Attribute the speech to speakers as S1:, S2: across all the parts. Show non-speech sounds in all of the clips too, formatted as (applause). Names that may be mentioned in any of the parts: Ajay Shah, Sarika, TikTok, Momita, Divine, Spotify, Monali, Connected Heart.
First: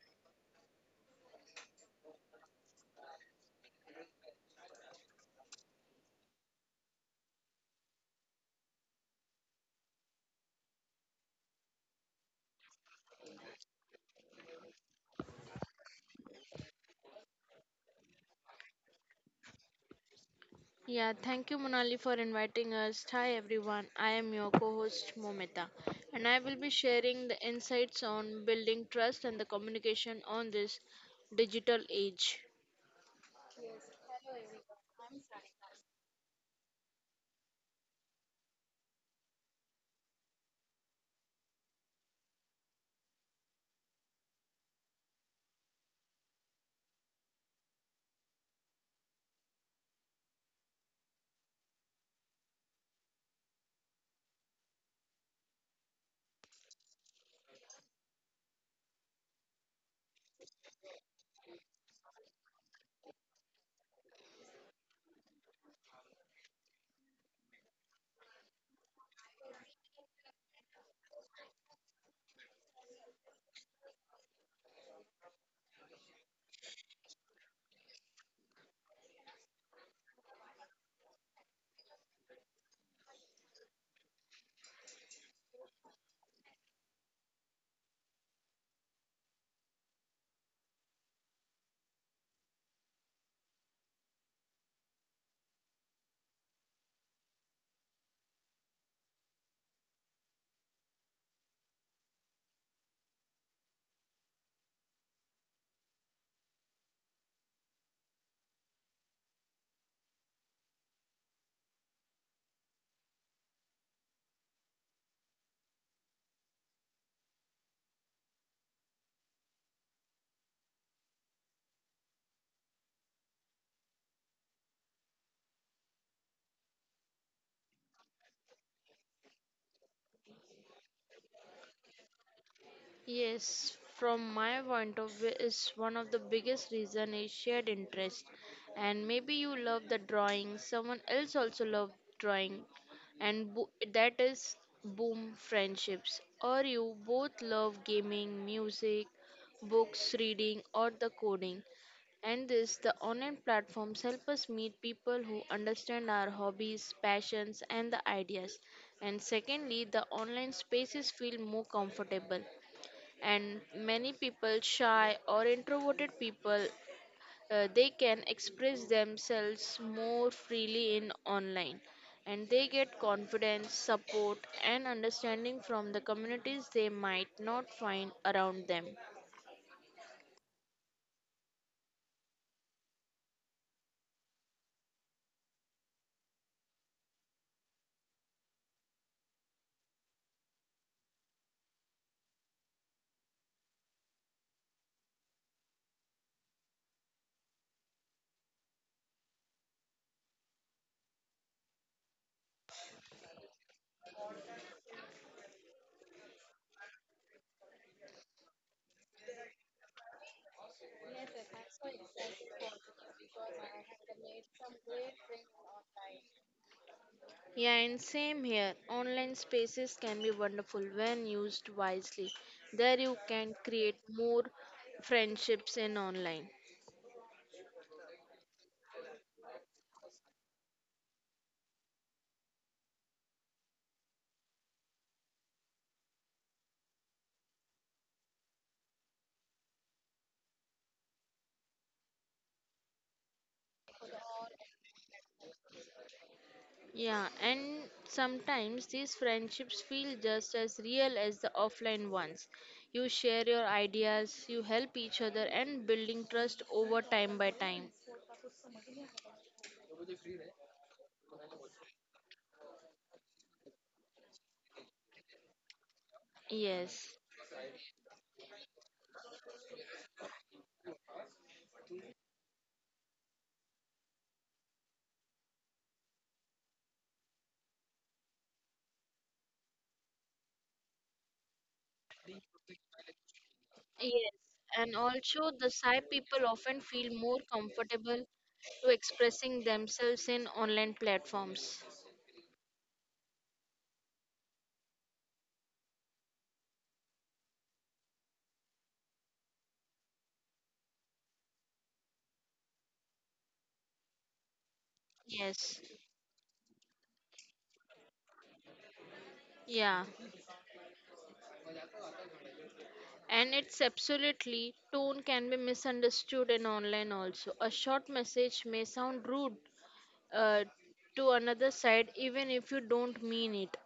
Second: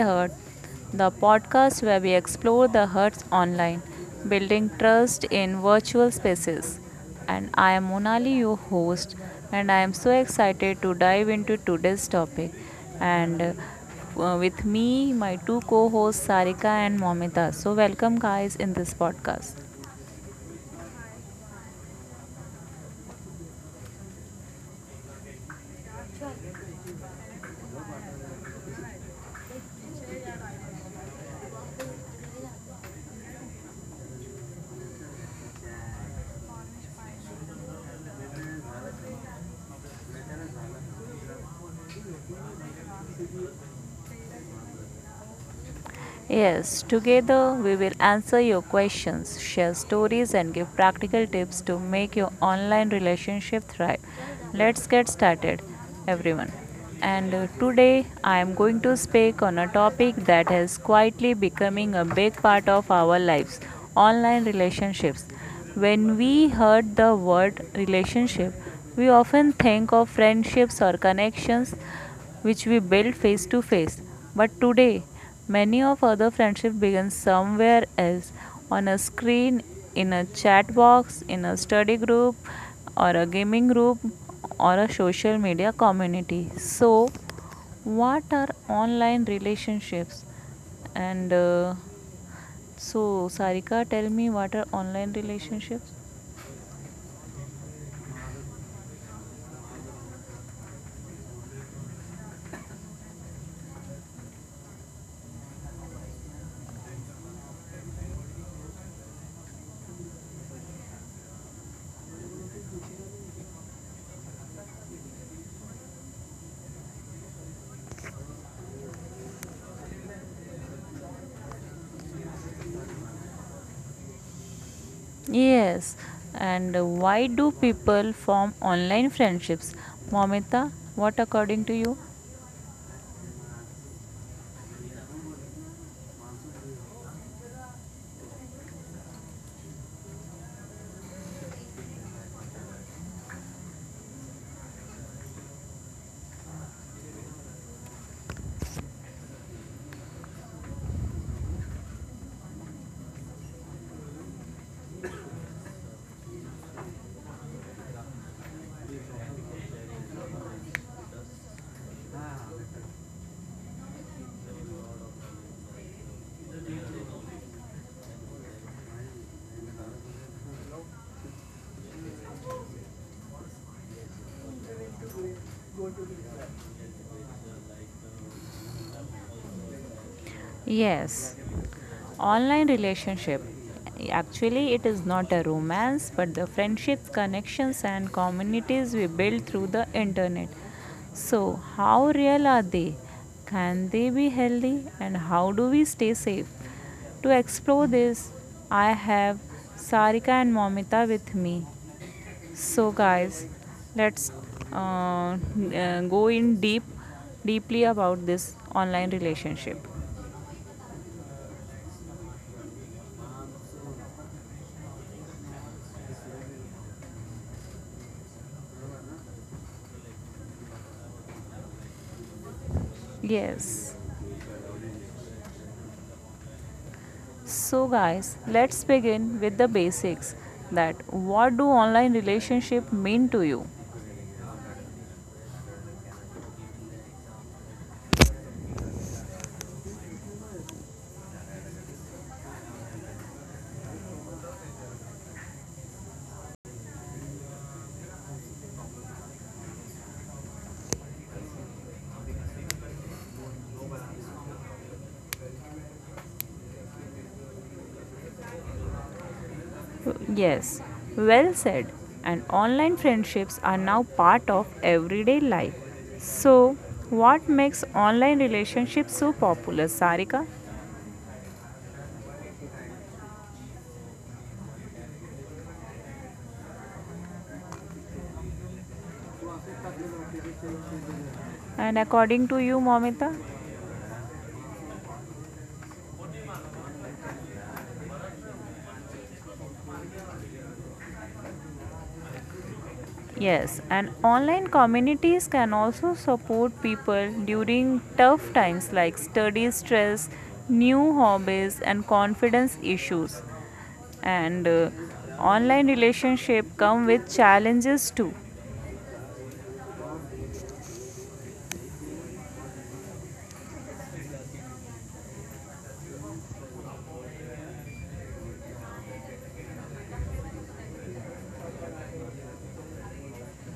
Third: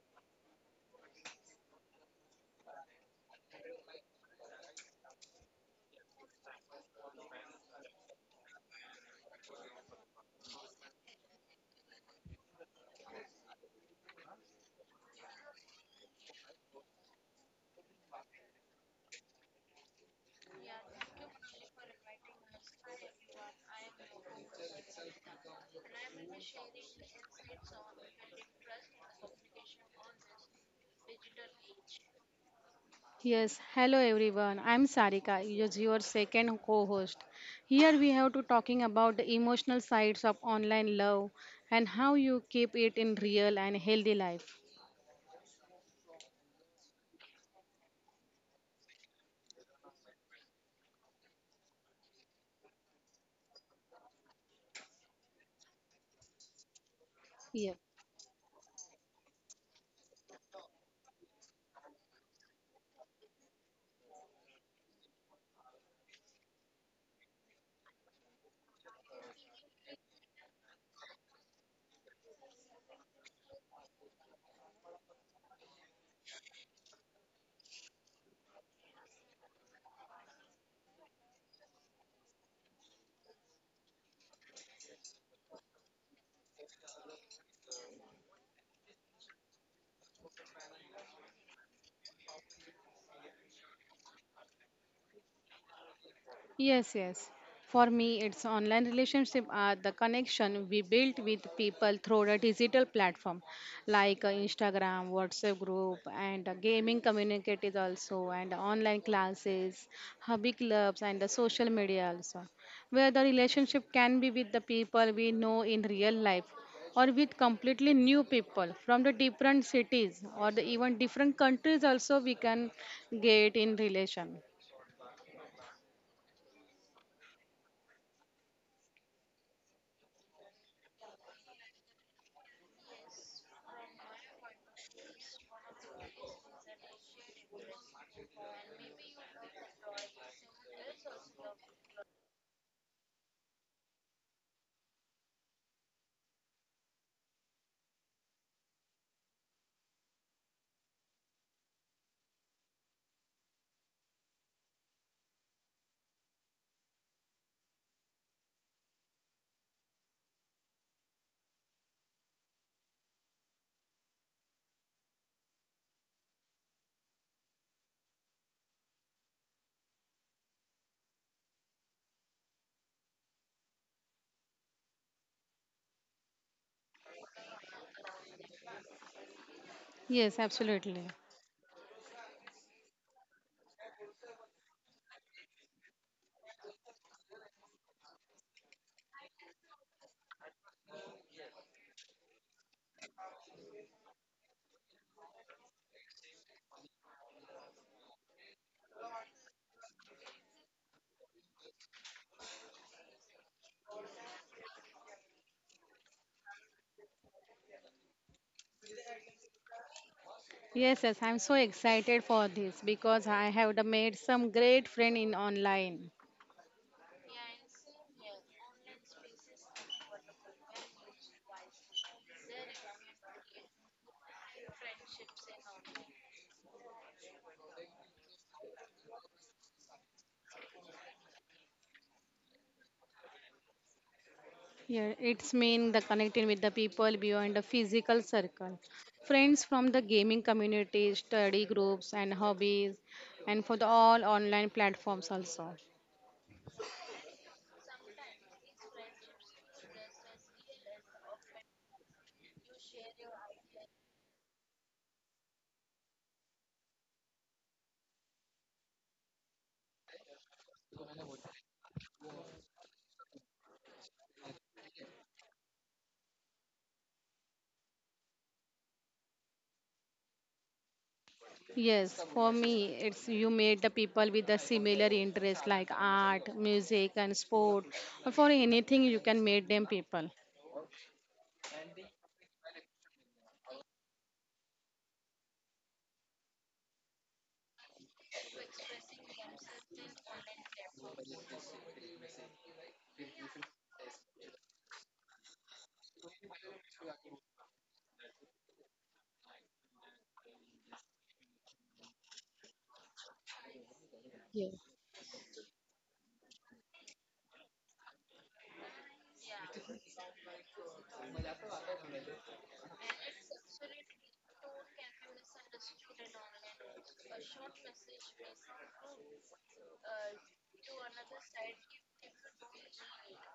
S1: Heart, the podcast where we explore the hearts online, building trust in virtual spaces. And I am Monali, your host, and I am so excited to dive into today's topic. And With me, my two co hosts, Sarika and Momita. So, welcome, guys, in this podcast.
S2: Yeah, thank you, Monali, for inviting us. Hi, everyone. I am your co host, Momita, and I will be sharing the insights on building trust and the communication on this digital age.
S3: Yes, hello everyone. I'm Sarika, your second co-host. Here we have to talking about the emotional sides of online love and how you keep it in real and healthy life.
S1: Yes, together we will answer your questions, share stories, and give practical tips to make your online relationship thrive. Let's get started, everyone. And
S3: Yeah.
S1: Today I am going to speak on a topic that is quietly becoming a big part of our lives, online relationships. When we heard the word relationship, we often think of friendships or connections which we build face to face. But today, many of other friendships begin somewhere else, on a screen, in a chat box, in a study group, or a gaming group, or a social media community. So, what are online relationships? And so, Sarika, tell me, what are online relationships?
S3: Yes. For me, it's online relationship are the connection we built with people through the digital platform, like Instagram, WhatsApp group, and gaming communities also, and online classes, hobby clubs, and the social media also, where the relationship can be with the people we know in real life, or with completely new people from the different cities or the even different countries also we can get in relation.
S1: Yes, and why do people form online friendships? Momita, what according to you?
S2: Yes, from my point of view, is one of the biggest reason is shared interest. And maybe you love the drawing, someone else also love drawing, and that is boom friendships. Or you both love gaming, music, books, reading, or the coding. And this, the online platforms help us meet people who understand our hobbies, passions, and the ideas. And secondly, the online spaces feel more comfortable and many people shy or introverted people they can express themselves more freely in online, and they get confidence support and understanding from the communities they might not find around them.
S3: Yes, absolutely.
S1: Yes. Online relationship, actually it is not a romance, but the friendships, connections and communities we build through the internet. So how real are they? Can they be healthy, and how do we stay safe? To explore this, I have Sarika and Momita with me. So guys, let's uh, go in deep deeply about this online relationship.
S3: Yes, yes, I'm so excited for this because I have the made some great friend in online.
S2: Yeah, and same here, online spaces can be wonderful when used wisely. There you can create
S1: Yes.
S2: more friendships in online.
S1: So guys, let's begin with the basics, that what do online relationship mean to you?
S3: Yeah, it's mean the connecting with the people beyond the physical circle. Friends from the gaming community, study groups and hobbies and for the all online platforms also.
S2: Yeah, and sometimes these friendships feel just as real as the offline ones. You share your ideas, you help each other, and building trust over time by time.
S1: Yes, well said. And online friendships are now part of everyday life. So,
S2: Yes,
S1: what makes online relationships so popular, Sarika?
S3: Yes, for me, it's you meet the people with the similar interest like art, music and sport or for anything you can meet them people.
S1: And according to you, Momita?
S2: yes, and also the Psy people often feel more comfortable to expressing themselves in online platforms.
S1: Yes, and online communities can also support people during tough times like study stress, new hobbies, and confidence issues. And
S3: Yes.
S2: Yes,
S1: Online relationship come with challenges too.
S2: yeah, and it's absolutely tone can be misunderstood in online also. A short message may sound rude uh, to another side even if you don't mean it.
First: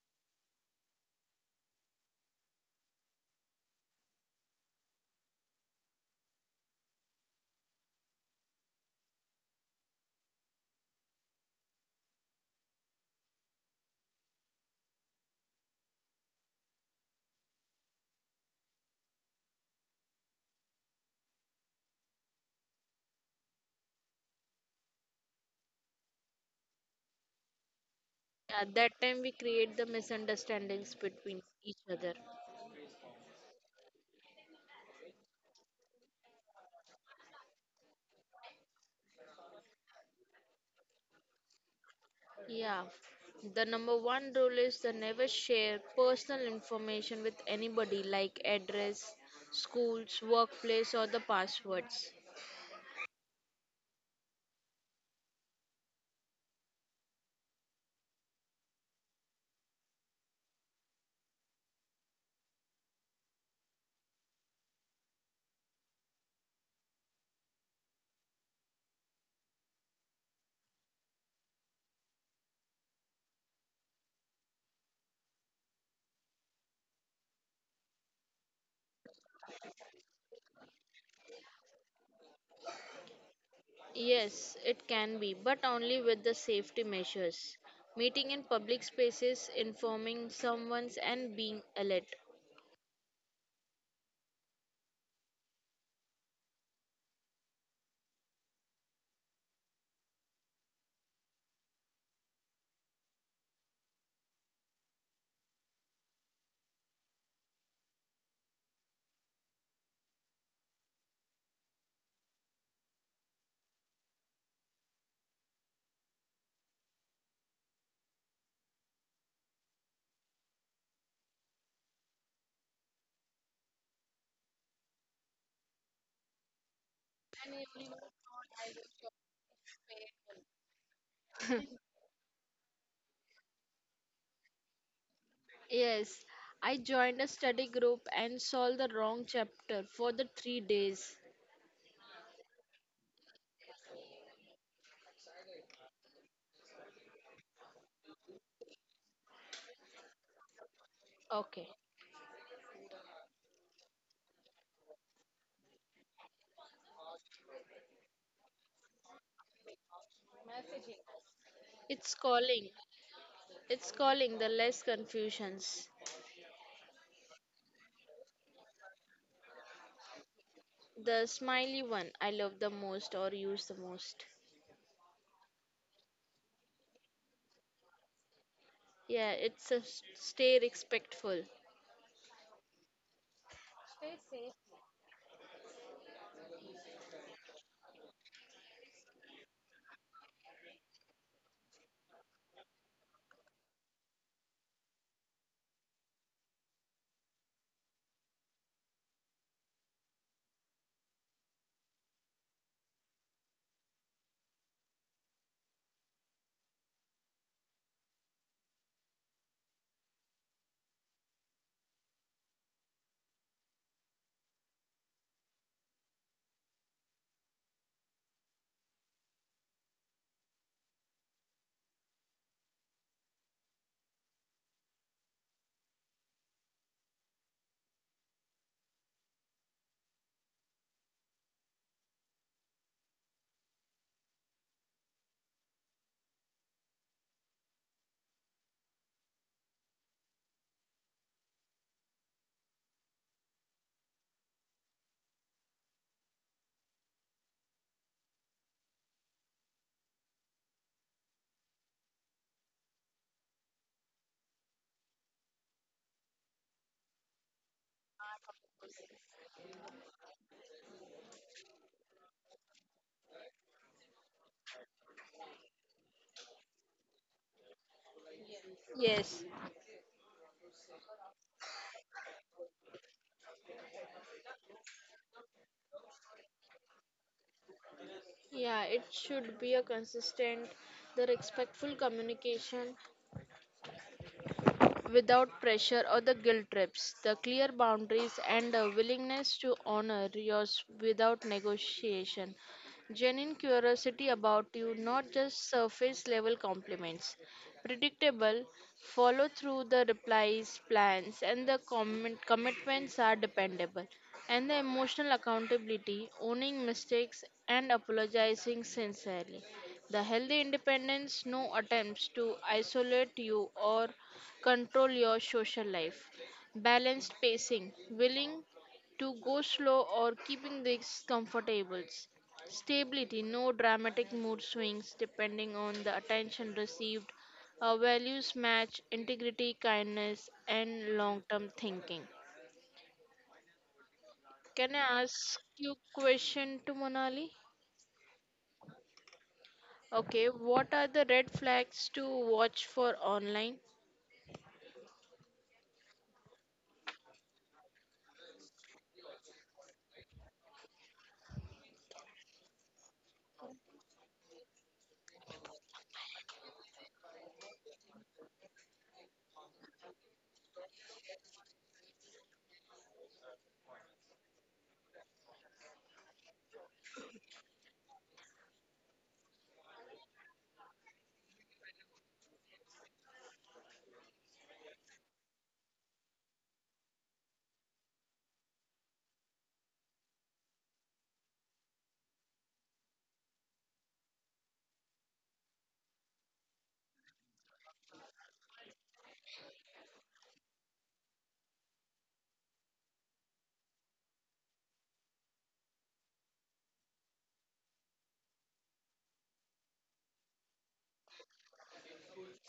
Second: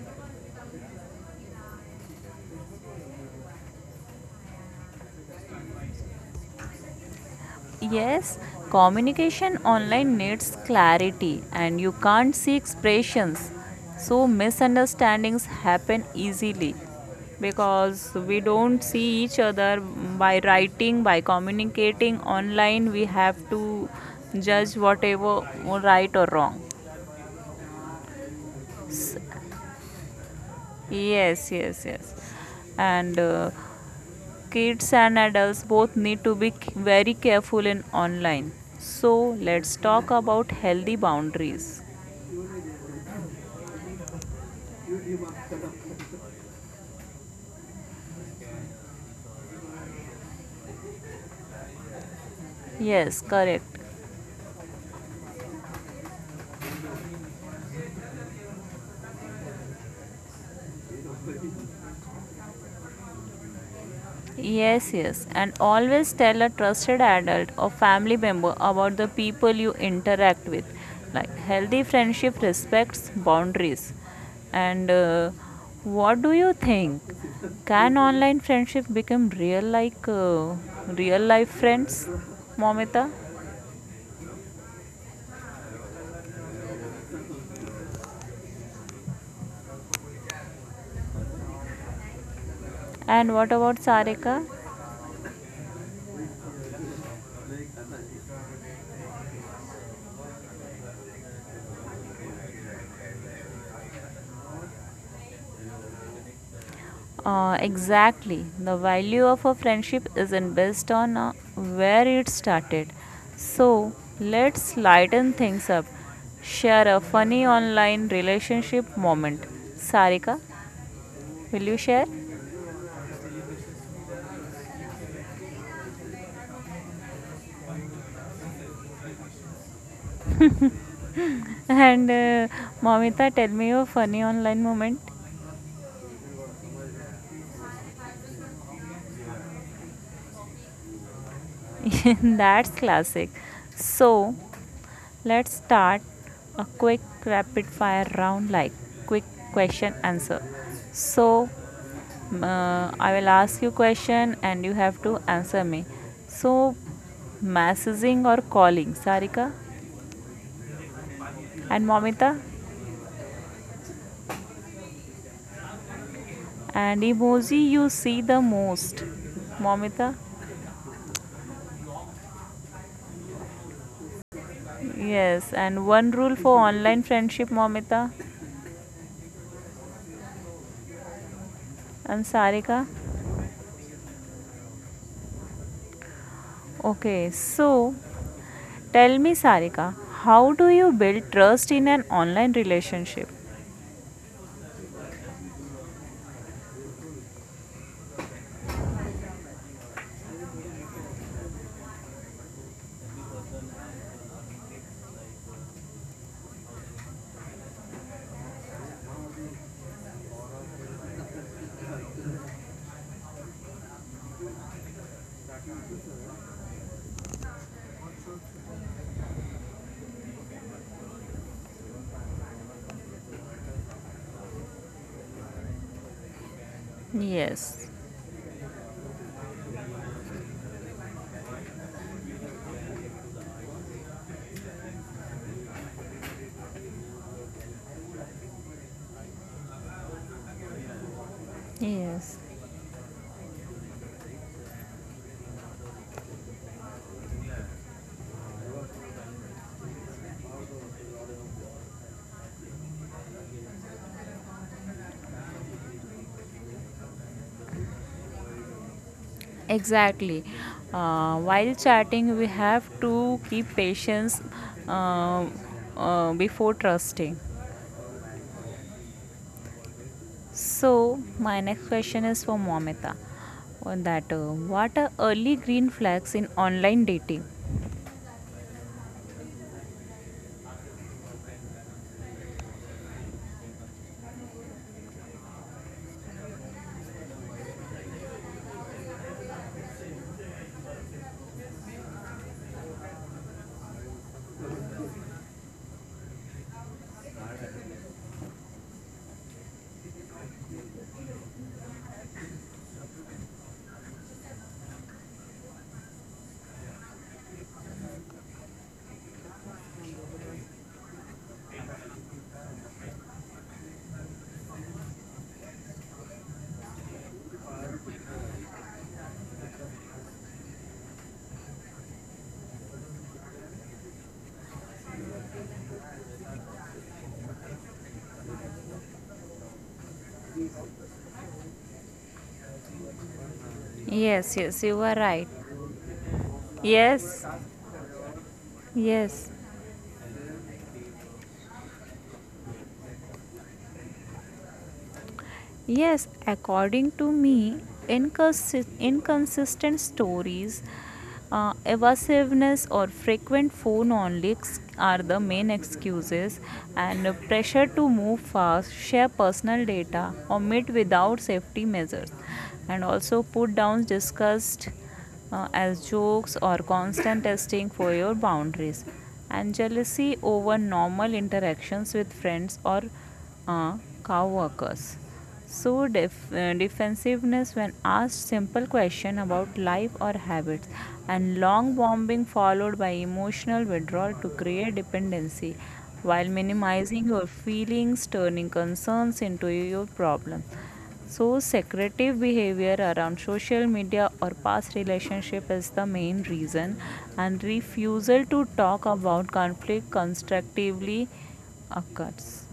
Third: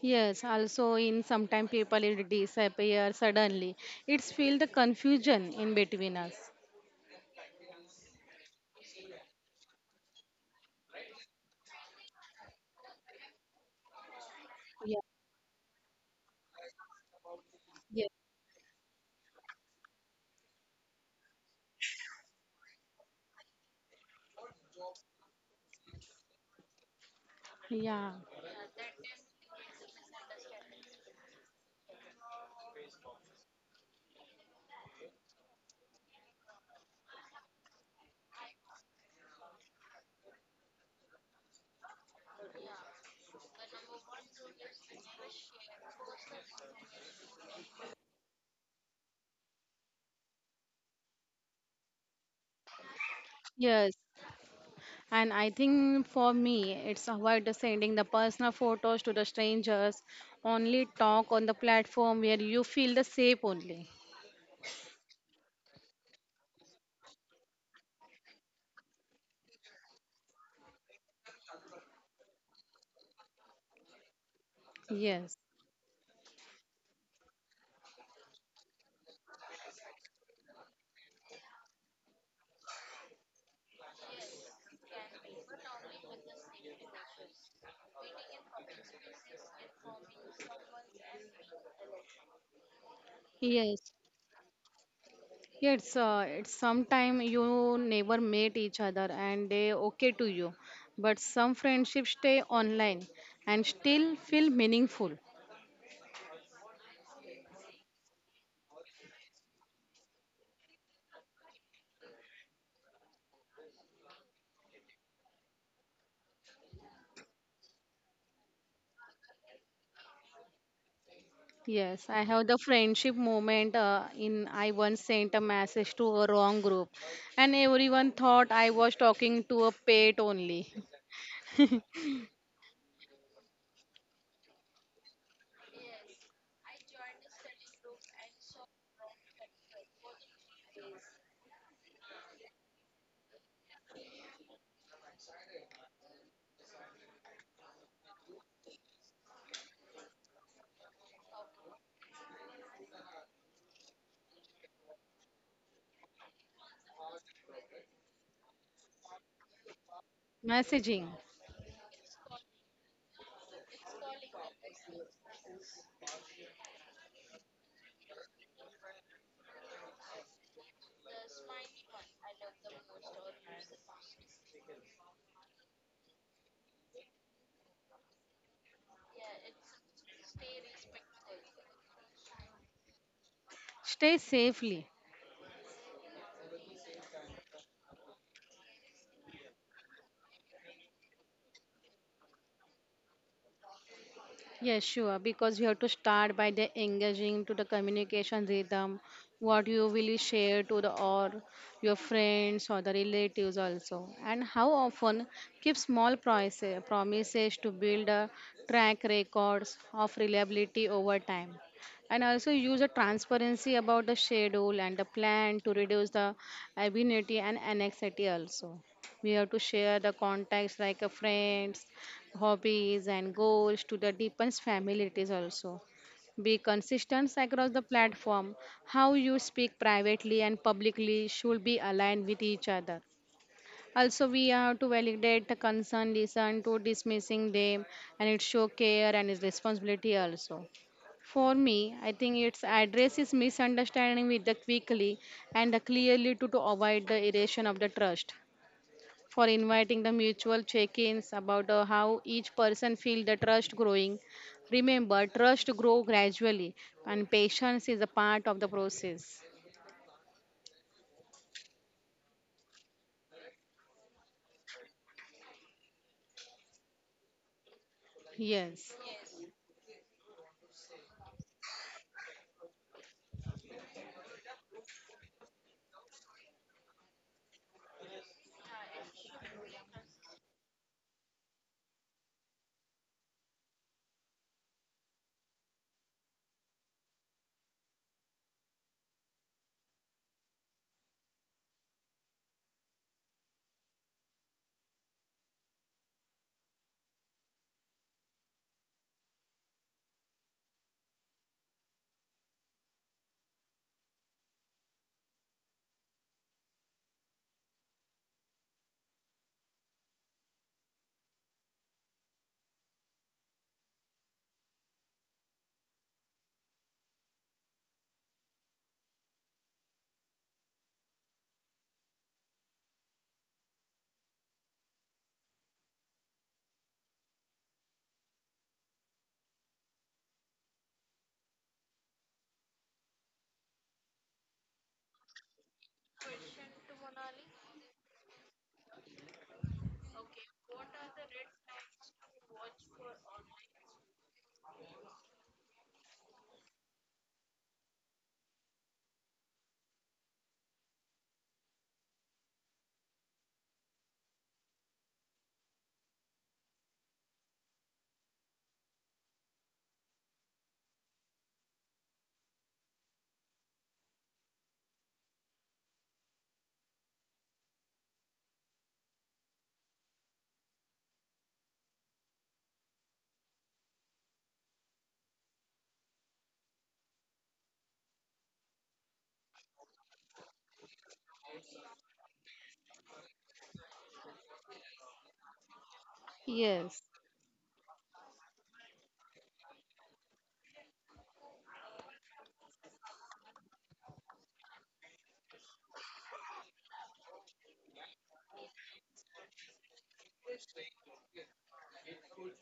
S3: Yes, also in sometime people it disappear suddenly. It's feel the confusion in between us.
S1: Yes, communication online needs clarity and you can't see expressions. So
S3: Yeah,
S1: misunderstandings happen easily
S3: yeah,
S1: because we don't see each other, by writing, by communicating online. We have to judge whatever, right or wrong.
S3: yeah,
S2: Yeah, at that time we create the misunderstandings between
S1: Yes,
S2: each
S1: yes,
S2: other.
S1: yes. And Kids and adults both need to be very careful in online. So let's talk about healthy boundaries.
S2: Yeah, the number one rule is the never share personal information with anybody like address, schools, workplace, or the passwords.
S1: Yes, correct.
S3: yes. And I think for me, it's avoid the sending the personal photos to the strangers. Only talk on the platform where you feel the safe only.
S1: Yes, yes, and always tell a trusted adult or family member about the people you interact with. Like healthy friendship respects boundaries. And
S3: Yes,
S1: What do you think? Can online friendship become real like real life friends, Momita?
S2: Yes, it can be, but only with the safety measures, meeting in public spaces, informing someone, and being alert.
S1: And what about
S3: yes.
S1: Sarika?
S3: Yeah, it's sometime you never met each other and they okay to you, but some friendships stay online and still feel meaningful.
S1: Exactly. The value of a friendship isn't based on where it started. So let's lighten things up. Share a funny online relationship moment. Sarika, will you share?
S3: Yes, I have the friendship moment in I once sent a message to a wrong group and everyone thought I was talking to a pet only.
S1: (laughs) and Mamita, tell me your funny online moment.
S2: Yes, I joined a study group and solved the wrong chapter for the 3 days.
S1: (laughs) That's classic. So let's start a quick rapid fire round, like quick question answer. So
S2: Okay.
S1: I will ask you question and you have to answer me. So, messaging or calling, Sarika?
S3: Messaging.
S1: And
S2: It's
S1: Momita?
S2: calling. It's calling the less confusions.
S1: And emoji you see the most, Momita?
S2: The smiley one I love the most or use the most.
S1: Yes, and one rule for online friendship, Momita?
S2: Yeah, it's a stay respectful.
S1: And Sarika?
S3: Stay safely.
S1: Okay, so, tell me, Sarika, how do you build trust in an online relationship?
S3: Yes, sure. Because you have to start by the engaging to the communication rhythm, what you will share to the or your friends or the relatives also, and how often keep small promises to build a track records of reliability over time, and also use a transparency about the schedule and the plan to reduce the ambiguity and anxiety also. We have to share the contacts like a friends, hobbies, and goals to the deepens families also. Be consistent across the
S1: Yes,
S3: platform. How you speak privately and publicly should be aligned with each other. Also, we have to validate the concern, listen to dismissing them, and it show care and its responsibility also. For me, I
S1: yes,
S3: think its address is misunderstanding with the quickly and the clearly to avoid the erosion of the trust for inviting the mutual check-ins about how each person feel the trust growing. Remember, trust grow gradually and patience is a part of the process.
S1: exactly. While chatting, we have to keep patience uh, before trusting.
S3: Yes.
S2: Yes.
S1: So, my next question is for Momita. On that, what are early green flags in online dating?
S2: Yeah, it should be a consistent, the respectful communication without pressure or the guilt trips, the clear boundaries, and the willingness to honor yours without negotiation. Genuine curiosity about you, not just surface level compliments. Predictable, follow through the replies, plans, and the commitments are dependable. And the emotional accountability, owning mistakes and apologizing sincerely. The healthy independence, no attempts to isolate you or control your social life. Balanced pacing, willing to go slow or keeping things comfortable. Stability, no dramatic mood swings depending on the attention received. Our values match integrity, kindness, and long term thinking.
S1: Yes,
S2: Can
S1: yes, you
S2: I
S1: are
S2: ask
S1: right.
S2: you question to Monali?
S1: Yes, yes.
S2: Okay, what are the red flags to watch for online?
S1: Yes, according to me, inconsistent stories, evasiveness, or frequent phone on leaks are the main excuses, and pressure to move fast, share personal data, or meet without safety measures, and also put downs discussed as jokes or constant testing for your boundaries, and jealousy over normal interactions with friends or uh, co-workers. So defensiveness when asked simple question about life or habits, and long bombing followed by emotional withdrawal to create dependency while
S3: Yes.
S1: minimizing your feelings, turning concerns into your problem. So, secretive behavior around social media or past relationship is the main reason, and refusal to talk about conflict constructively occurs.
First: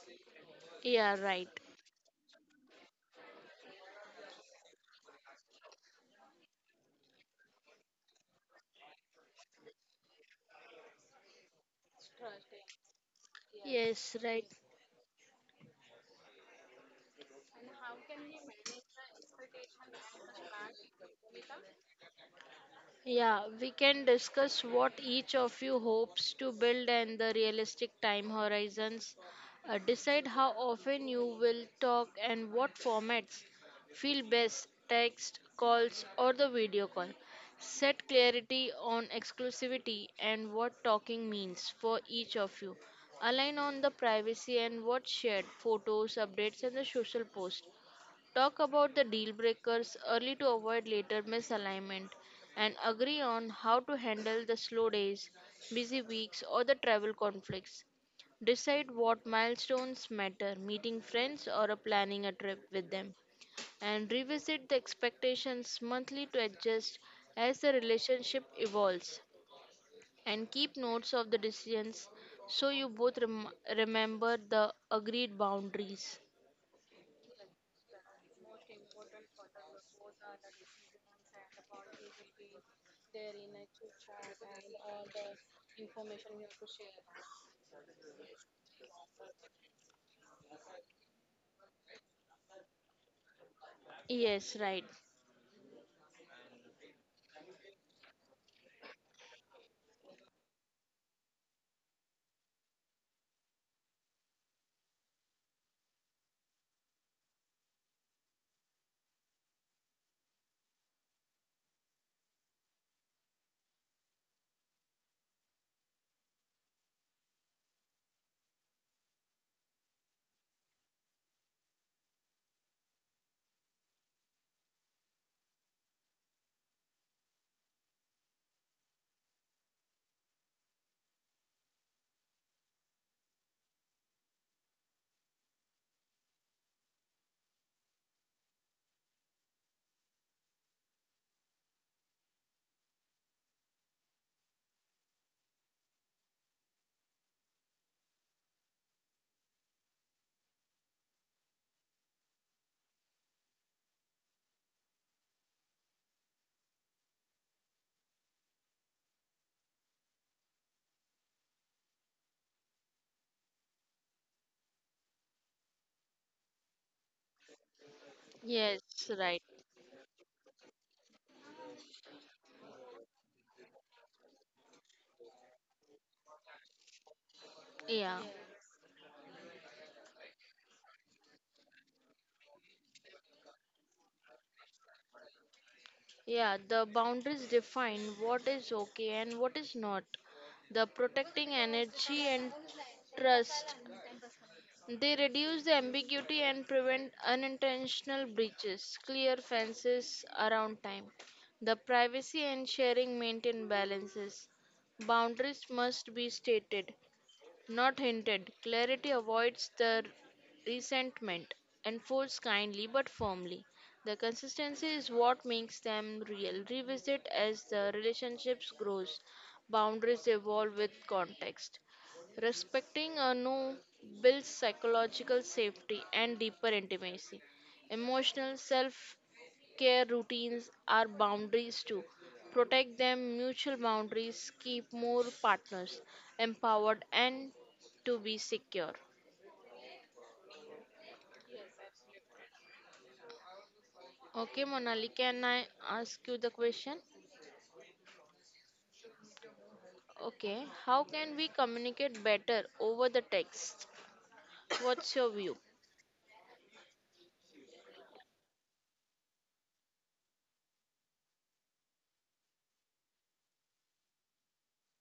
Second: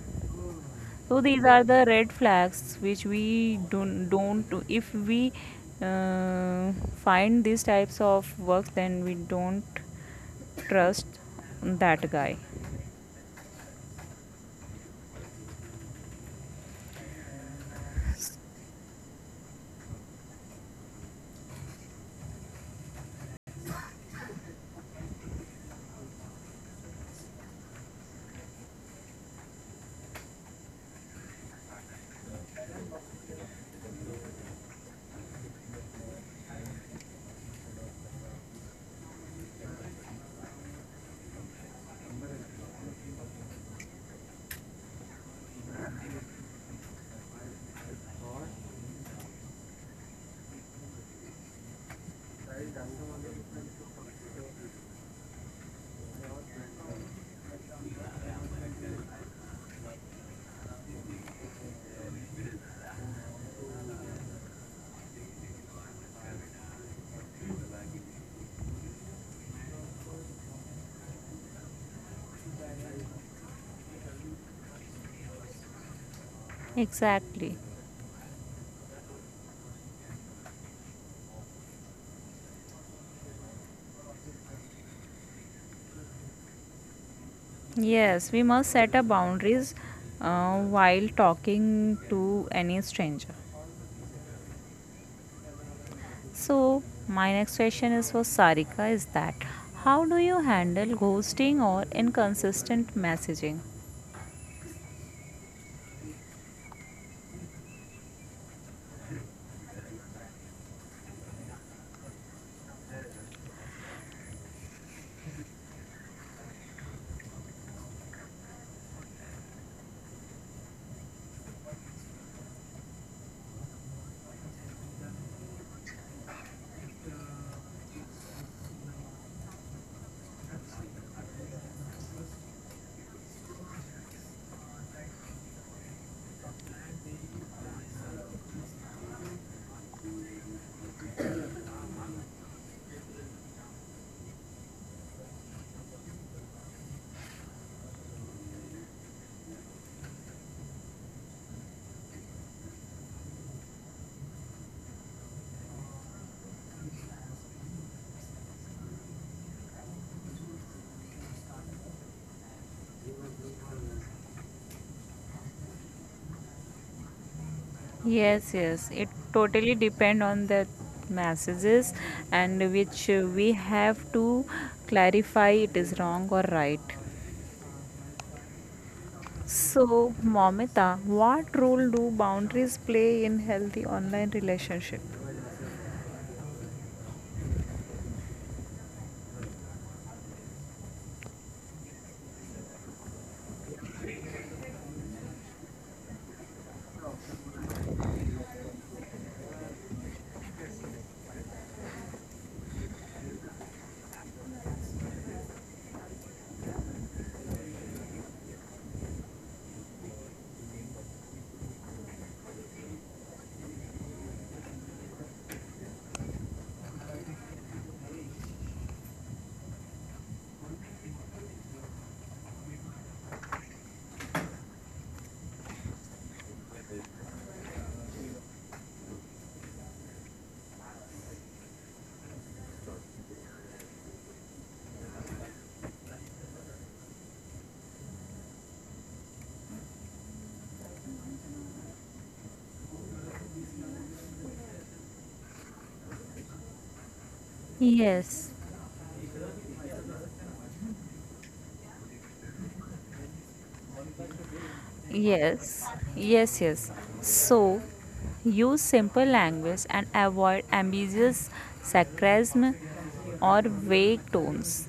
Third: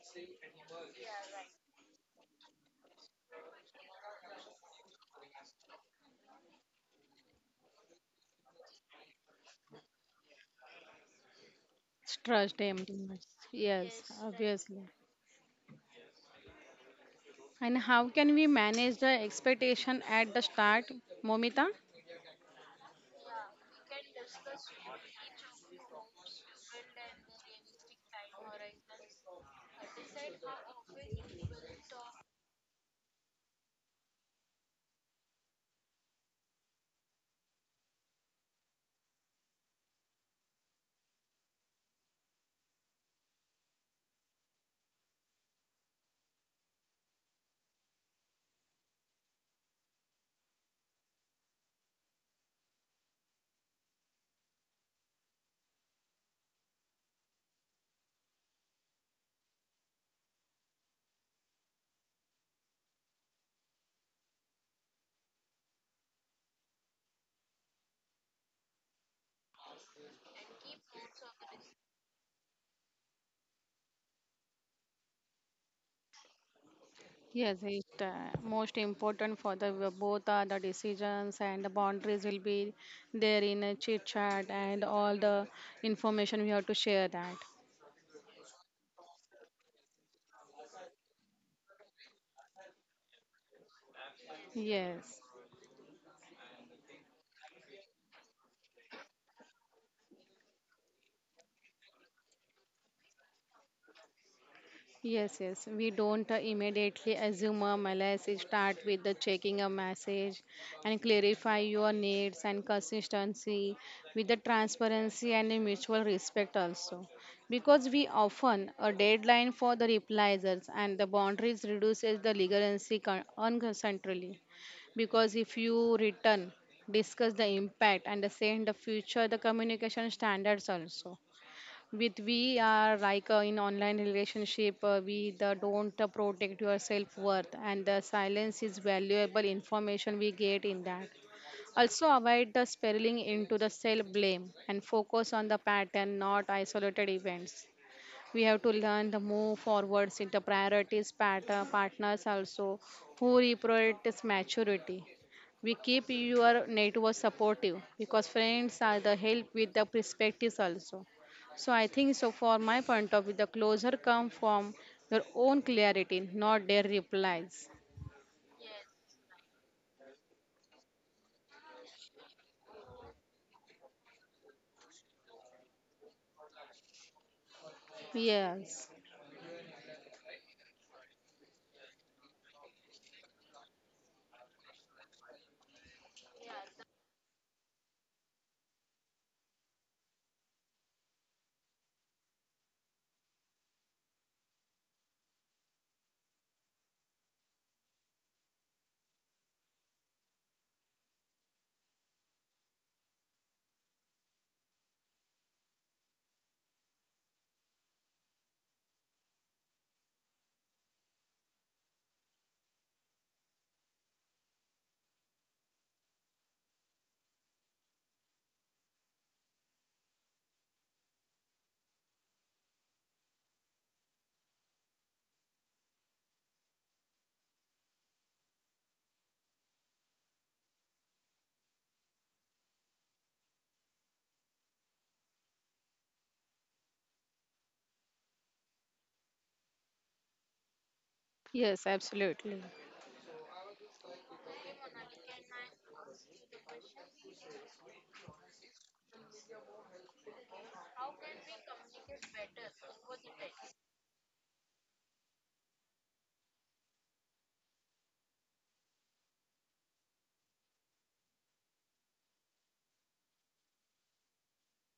S2: Yeah,
S1: So, these
S2: right.
S1: are the red flags which we don't, if we uh, find these types of work, then we don't trust that guy.
S3: Trust them. Yes,
S2: Yes, right.
S3: obviously. And how can we manage the expectation at the start, Momita?
S2: Yeah, we can discuss what each of you hopes to build and the realistic time horizons. Decide how often you will talk and what formats feel best text, calls, or the video call. Set clarity on exclusivity and what talking means for each of you. Align on the privacy and what shared photos, updates, and the social post. Talk about the deal breakers early to avoid later misalignment, and agree on how to handle the slow days, busy weeks, or the travel conflicts. Decide what milestones matter, meeting friends or a planning a trip with them, and revisit the expectations monthly to adjust as the relationship evolves. And keep notes of the decisions so you both remember the agreed boundaries.
S3: Yes,
S1: Exactly.
S3: it most important for the both are the decisions and the boundaries will be there in a chit chat and all the information we have to share that.
S1: Yes, we must set up boundaries while talking to any stranger.
S2: Yes, right.
S3: Yes.
S1: So, my next question is for Sarika, is that how do you handle ghosting or inconsistent messaging?
S3: Yes, yes. We don't immediately assume a malaise. Start with the checking a message and clarify your needs and consistency with the transparency and the mutual respect also. Because we often a deadline for the replies and the boundaries reduces the legacy unconsensually. Because if you return, discuss the impact and the send the future the communication standards also with we are like in online relationship we the don't protect your self worth and the silence is valuable information we get in that also avoid the spiraling into the self blame and focus on the pattern not isolated events. We have to learn the move forwards into priorities partners also who reprioritize maturity. We keep your network supportive because friends are the help with the perspectives also. So I think so for my point of view the closer come from your own clarity not their replies.
S1: Yes, yes,
S2: Yes,
S1: it
S2: right.
S1: totally depend on the messages, and which we have to clarify it is wrong or right.
S2: Yeah,
S3: Yes,
S1: So, Momita, what role do boundaries play in healthy online relationship?
S2: yeah, the boundaries define what is okay and what is not. The protecting energy and trust. They reduce the ambiguity and prevent unintentional breaches, clear fences around time. The privacy and sharing maintain balances. Boundaries must be stated, not hinted, clarity avoids the resentment. Enforce kindly but firmly. The consistency is what makes them real. Revisit as the relationships grows. Boundaries evolve with context. Respecting a no builds psychological safety and deeper intimacy. Emotional self care routines are boundaries too. Protect them, mutual boundaries, keep more partners empowered and to be secure.
S3: yes, absolutely.
S2: Okay, Monali, can I ask you the question?
S1: Yes.
S2: Okay, how can we communicate better over the text? What's your view?
S1: Yes, yes, yes. So, use simple language and avoid ambiguous sarcasm or vague tones.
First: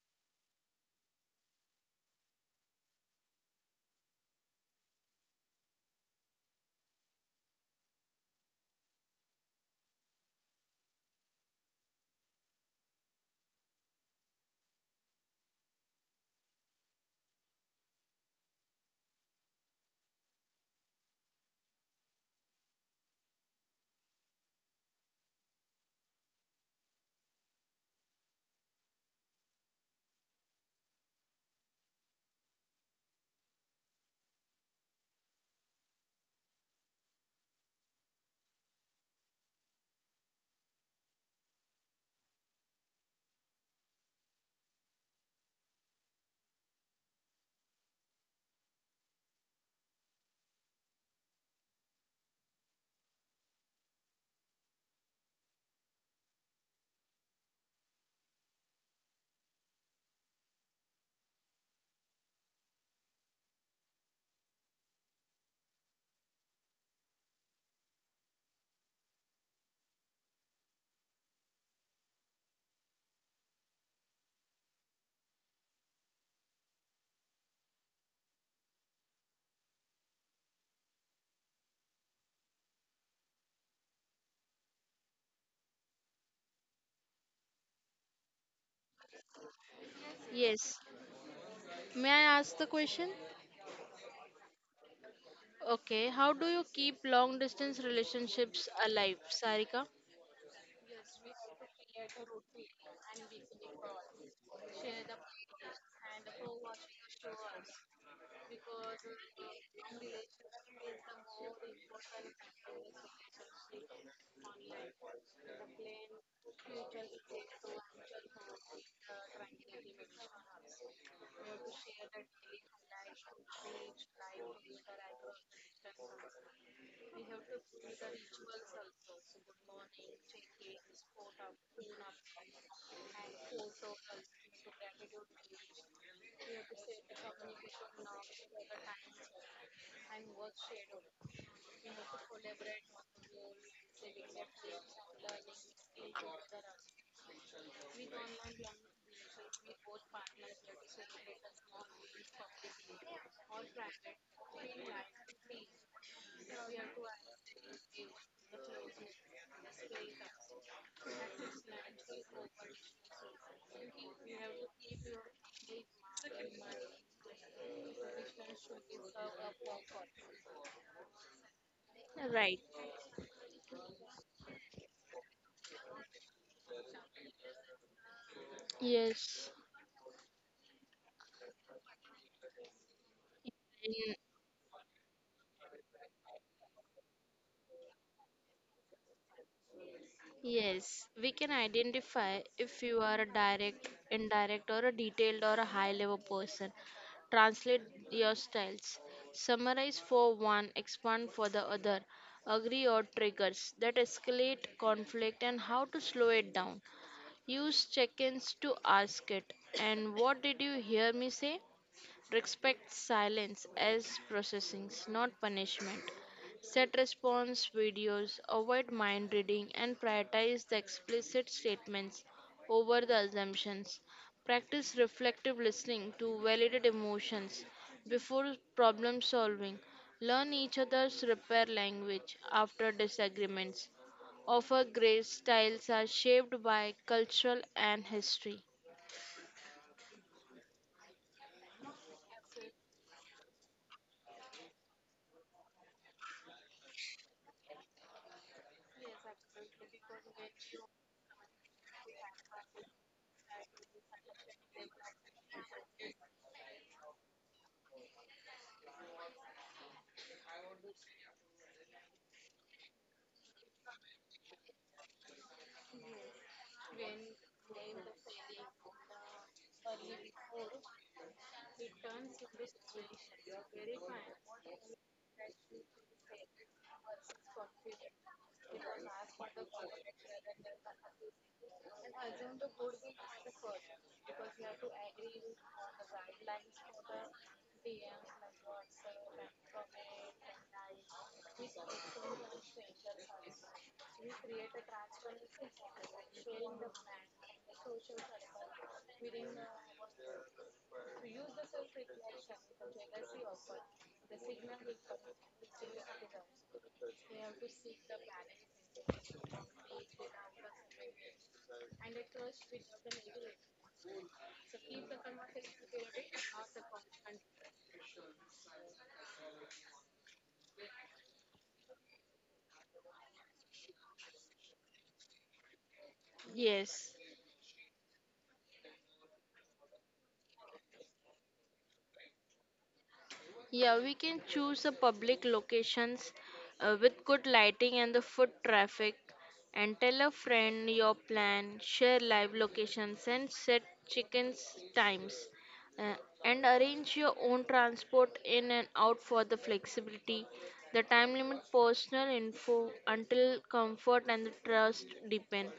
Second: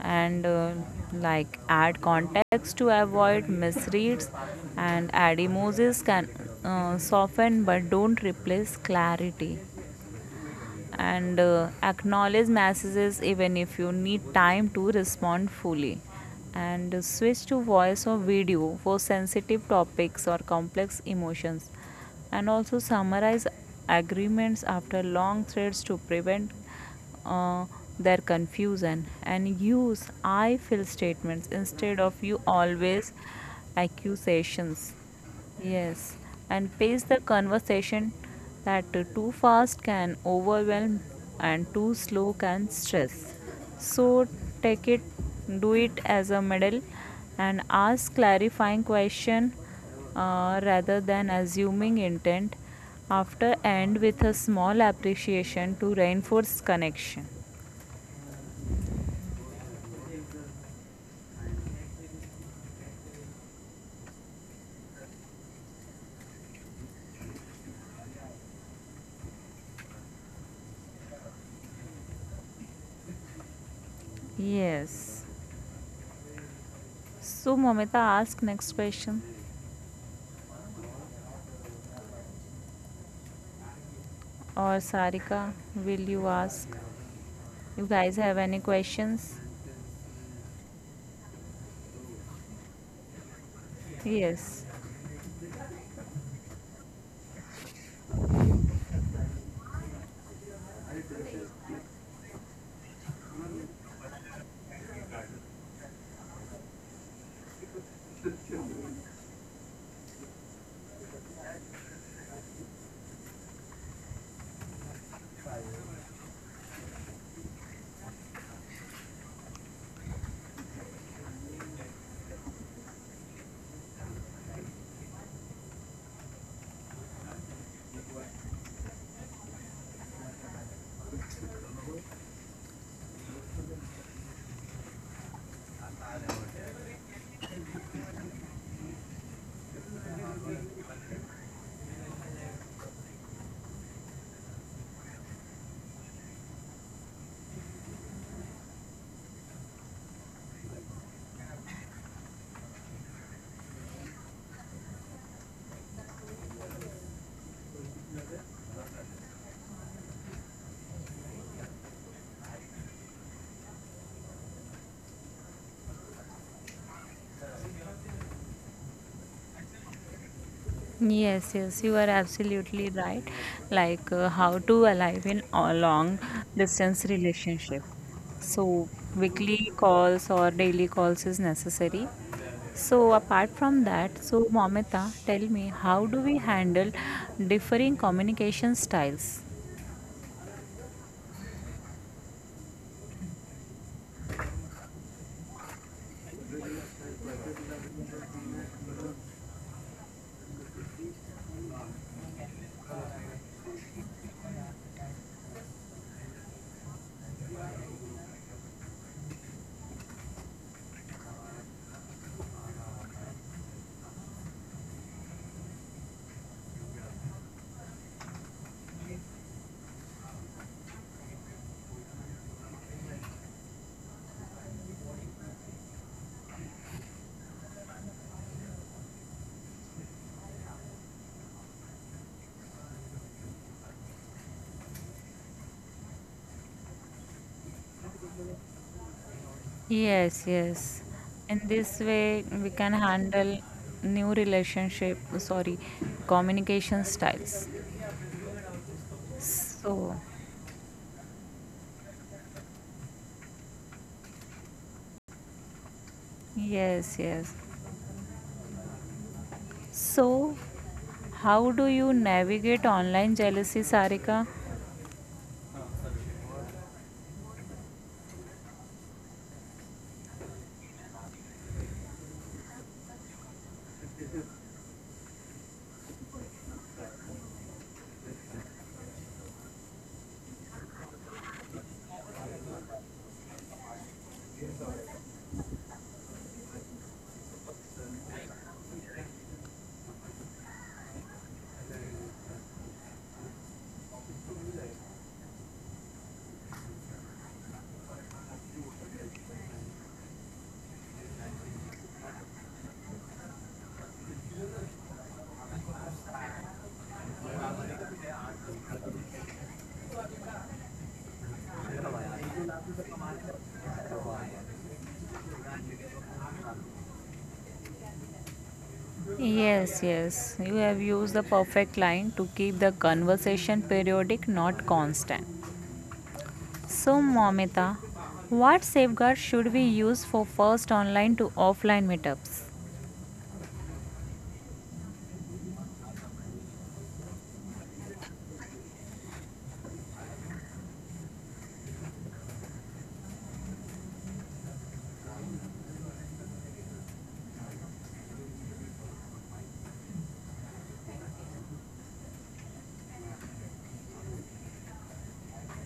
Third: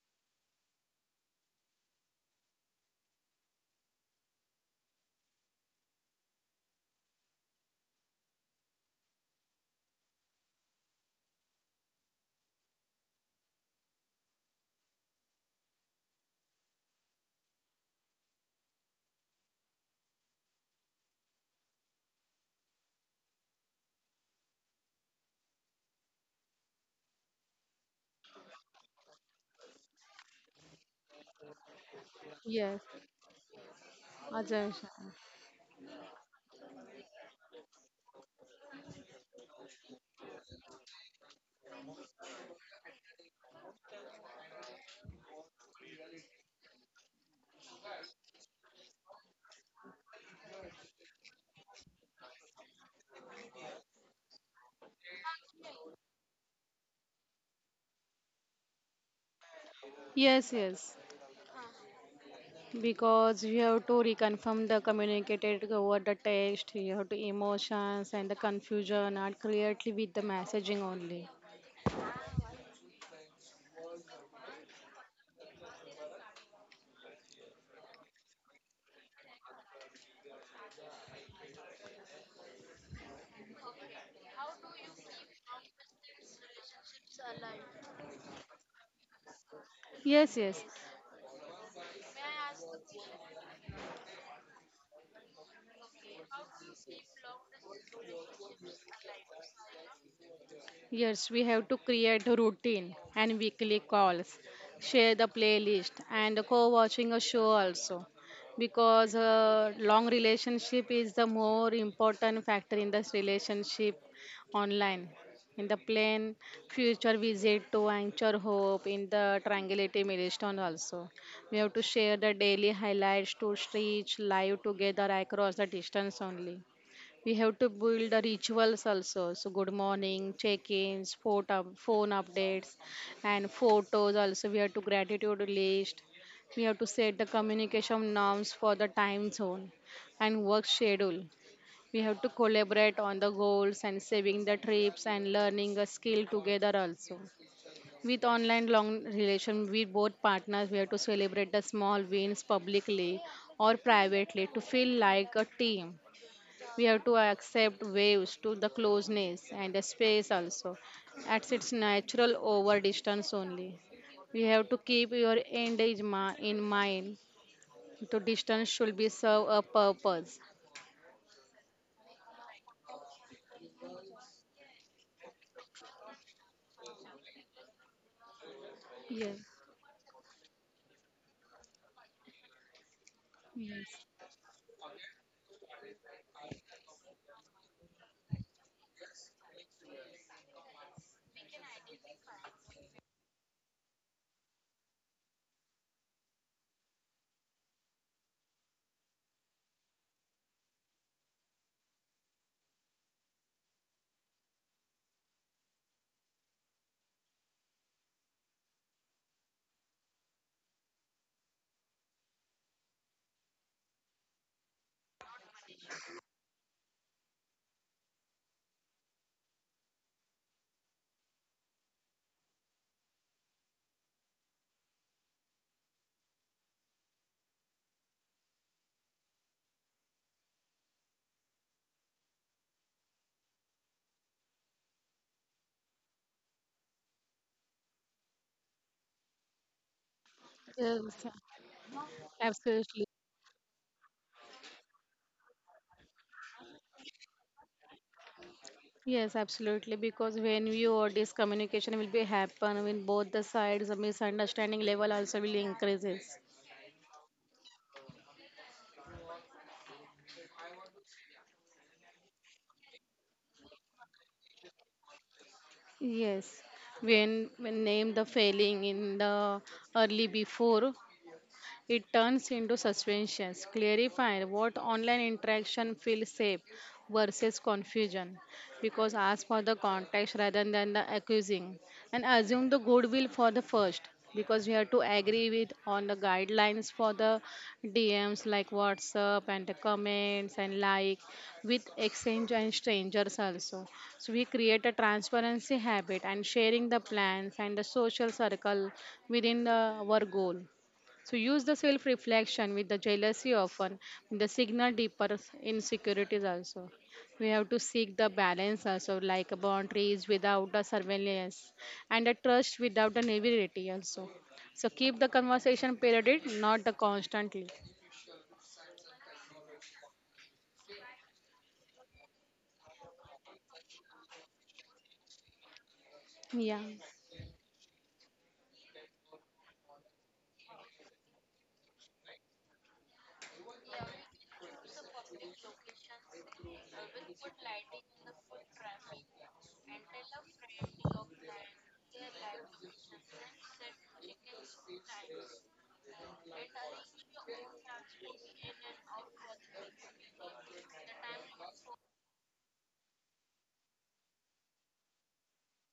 S1: And Like, add context to avoid misreads, and add emojis can soften but don't replace clarity, and acknowledge messages even if you need time to respond fully, and switch to voice or video for sensitive topics or complex emotions, and also summarize agreements after long threads to prevent uh, their confusion, and use I feel statements instead of you
S3: Yes,
S1: always
S3: Ajay
S1: accusations.
S3: Shah.
S1: Yes, and pace the conversation, that too fast can overwhelm and too slow can stress. So take it, do it as a middle, and ask clarifying question rather than assuming intent. After end with a small appreciation to reinforce connection.
S3: Yes, yes, because you have to reconfirm the communicated over the text, you have to emotions and the confusion are clearly with the messaging only.
S1: Yes. So Mamita, ask next question. Or Sarika, will you ask? You guys have any questions?
S3: Yes, yes.
S2: Yes, may I ask the question?
S1: Yes.
S2: Okay, how do you keep long distance relationships alive, Sarika?
S3: Yes, we have to create a routine and weekly calls, share the playlist, and co-watching a show also, because long relationship is the more important factor in this relationship online. In the plan, future visit to anchor hope in the triangulative milestone also. We have to share the daily highlights to reach live together across the distance only. We have to build the rituals also, so good morning check-ins phone updates and photos also. We have to gratitude list. We have to set the communication norms for the time zone and work schedule. We have to collaborate on the goals and saving the trips and learning a skill together also. With online long relation with both partners, we have to celebrate the small wins publicly or privately to feel like a team. We have to accept waves to the closeness and the space also at its natural over distance only. We have to keep your in mind. The distance should be serve a purpose.
S1: Yes, yes, you are
S2: Right.
S1: absolutely right. Like how to alive in a long distance relationship. So
S3: Yes,
S2: Yes.
S1: weekly calls or daily calls is necessary. So apart
S3: yes,
S1: from that, so Momita, tell me, how do we handle differing communication styles?
S2: Yes, we can identify if you are a direct, indirect, or a detailed or a high level person. Translate your styles. Summarize for one, expand for the other. Agree or triggers that escalate conflict and how to slow it down. Use check ins to ask it. And what did you hear me say? Respect silence as processings, not punishment. Set response videos, avoid mind reading, and prioritize the explicit statements over the assumptions. Practice reflective listening to validate emotions before problem solving. Learn each other's repair language after disagreements. Offer grace styles are shaped by cultural and history.
S1: Yes,
S3: yes,
S1: yes. In this way, we
S3: absolutely.
S1: can handle new relationship, sorry, communication styles.
S3: Yes, absolutely.
S1: So,
S3: Because when you or this communication will be happen when both the sides, the misunderstanding level also will increases.
S1: yes, yes. So, how do you navigate online jealousy, Sarika?
S3: Yes, when when name the failing in the early before it turns into suspensions, clarifying what online interaction feels safe versus confusion. Because ask for the context rather than the accusing and assume the goodwill for the first, because we have to agree with on the guidelines for the DMs like WhatsApp and the comments and like with exchange and strangers also. So we create a transparency habit and sharing the plans and the social circle within the, our goal. So use the self reflection with the jealousy often, the signal deeper insecurities also. We have to seek the balance also, like boundaries without the surveillance and a trust without the naivety also. So keep the conversation periodic, not the constantly.
S1: Yes, yes. You have used the perfect line to keep the conversation periodic, not constant.
S3: Yeah,
S2: Yes.
S1: So, Momita, what safeguards should we use for first online to offline meetups?
S2: Yeah, we can choose a public locations with good lighting and the foot traffic, and tell a friend your plan, share live locations and set chickens times, uh, and arrange your own transport in and out for the flexibility. The time limit personal info until comfort and the trust depend.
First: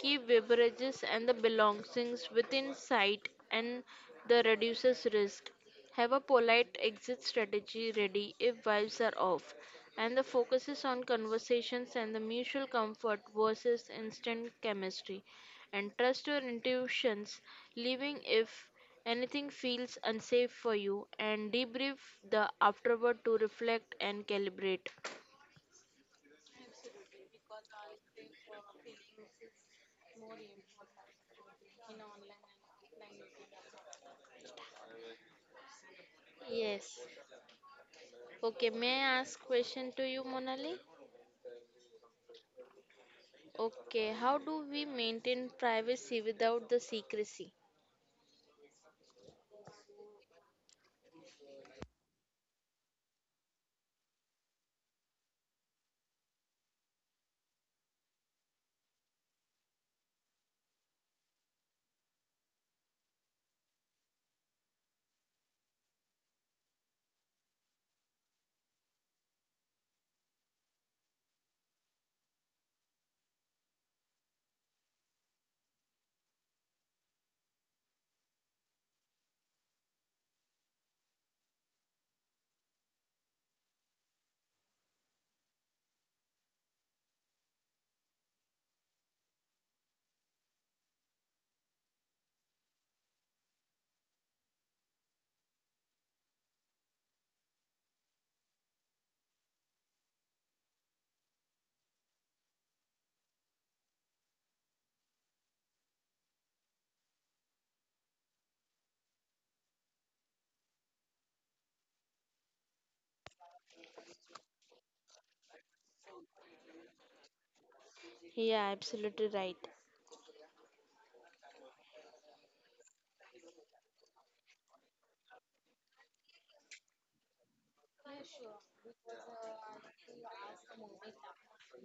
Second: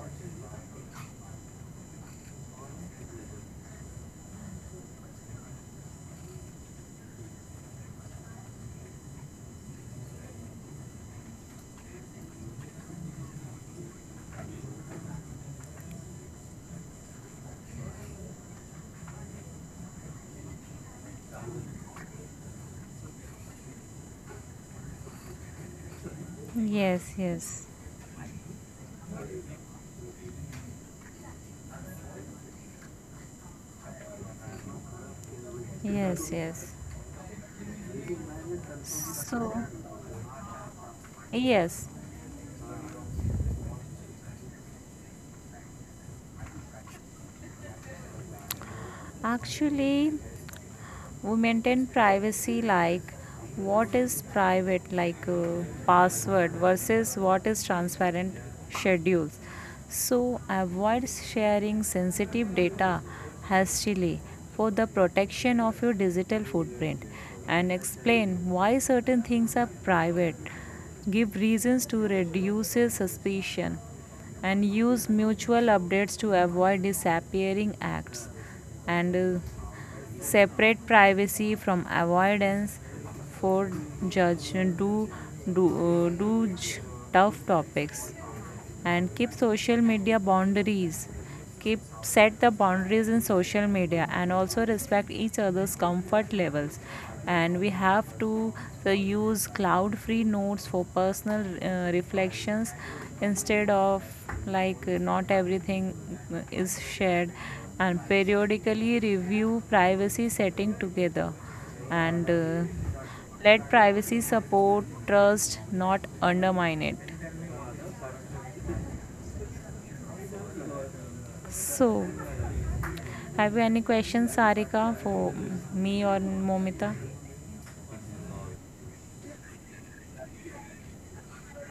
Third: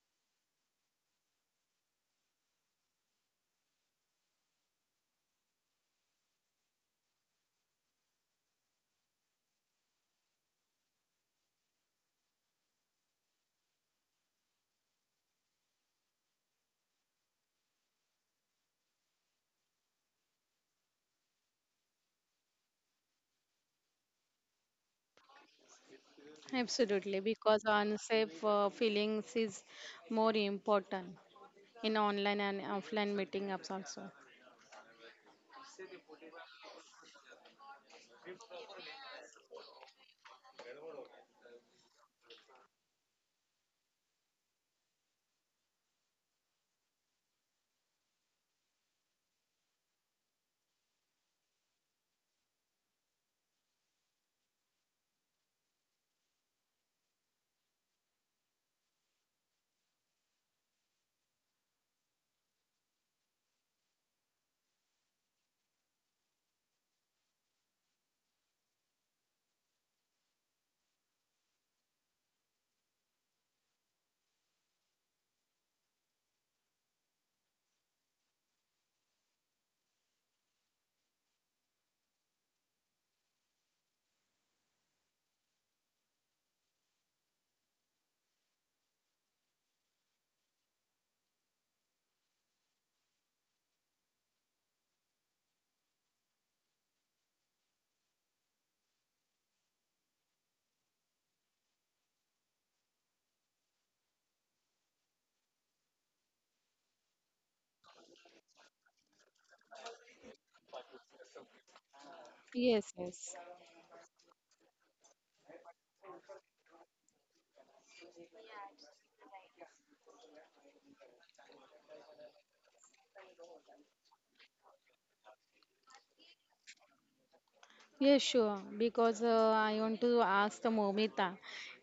S2: Keep beverages and the belongings within sight and the reduces risk, have a polite exit strategy ready if vibes are off, and the focus is on conversations and the mutual comfort versus instant chemistry. And trust your intuitions, leaving if anything feels unsafe for you, and debrief the afterward to reflect and calibrate.
S1: Yes,
S3: absolutely. Because
S1: yes.
S3: unsafe feelings is more important in online and offline meeting apps also.
S1: Yes, yes.
S2: Yes. Okay, may I ask
S1: So,
S2: question to you, Monali?
S1: yes.
S2: Okay, how do we maintain privacy without the secrecy?
S1: Actually, we maintain privacy like what is private, like password versus what is transparent schedules. So avoid sharing sensitive data hastily for the protection of your digital footprint, and explain why certain things are private, give reasons to reduce suspicion, and use mutual updates to avoid disappearing acts, and separate privacy from avoidance for judge, do do tough topics, and keep social media boundaries, keep set the boundaries in social media, and also respect each other's comfort levels, and we have to use cloud free notes for personal reflections, instead of like not everything is shared, and periodically review privacy setting together, and
S3: Yes, yes.
S1: let privacy support trust, not undermine it.
S2: Yeah, absolutely right.
S1: So, have you any questions, Sarika, for me or Momita?
S3: Yeah, sure. Because I want to ask the Momita,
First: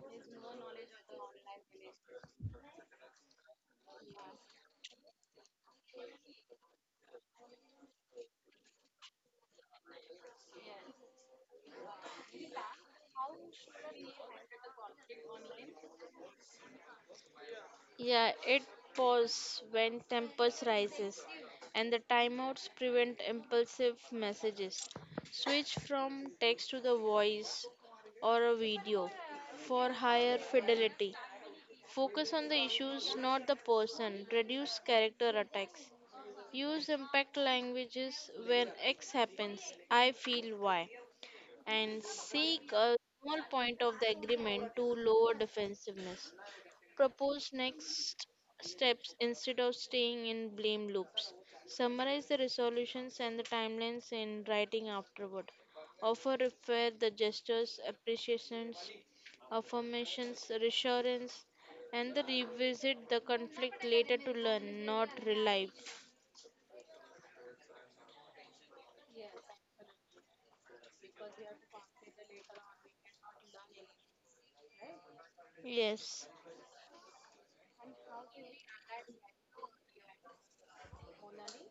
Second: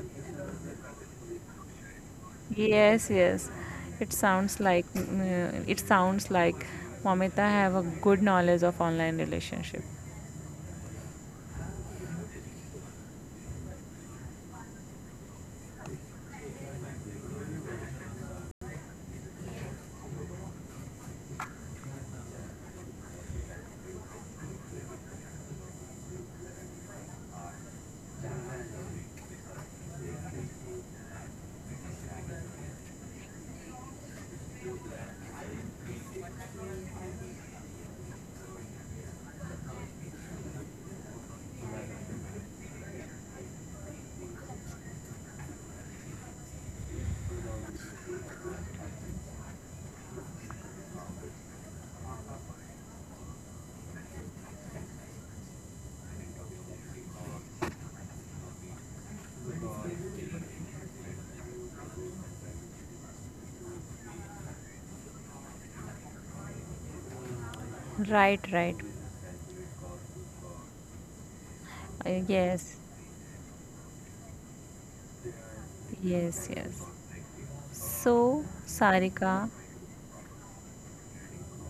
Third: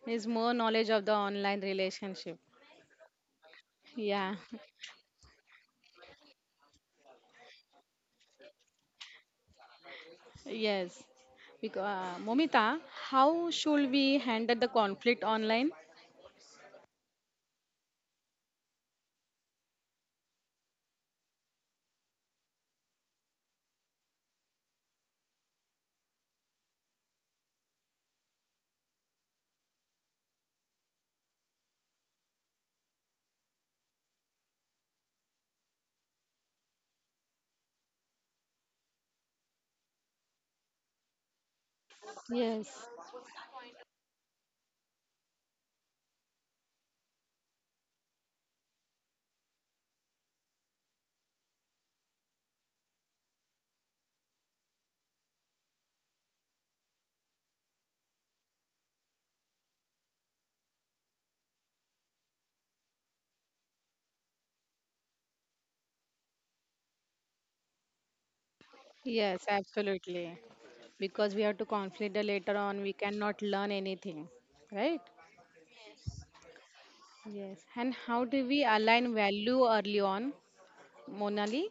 S3: is more knowledge of the online relationship.
S1: Yes, yes. It
S3: Yeah,
S1: sounds
S3: (laughs)
S1: like it sounds like Momita have a good knowledge of online relationship.
S3: yes. Because Momita, how should we handle the conflict online?
S2: Yeah, it pause when tempers rises and the timeouts prevent impulsive messages. Switch from text to the voice or a video for higher fidelity. Focus on the issues, not the person. Reduce character attacks. Use impact languages when X happens, I feel Y, and seek
S3: Yes.
S2: a small point of the agreement to lower defensiveness. Propose next steps instead of staying in blame loops. Summarize the resolutions and the timelines in writing afterward. Offer refer the gestures, appreciations, affirmations, reassurance, and the revisit the conflict later to learn, not relive.
S1: Right, right.
S3: Yes, absolutely. Because we have to conflict the later
S1: Yes,
S3: on, we cannot learn anything, right?
S2: Yes.
S1: yes, yes.
S3: Yes. And how do
S1: So,
S3: we align
S1: Sarika,
S3: value early on, Monali?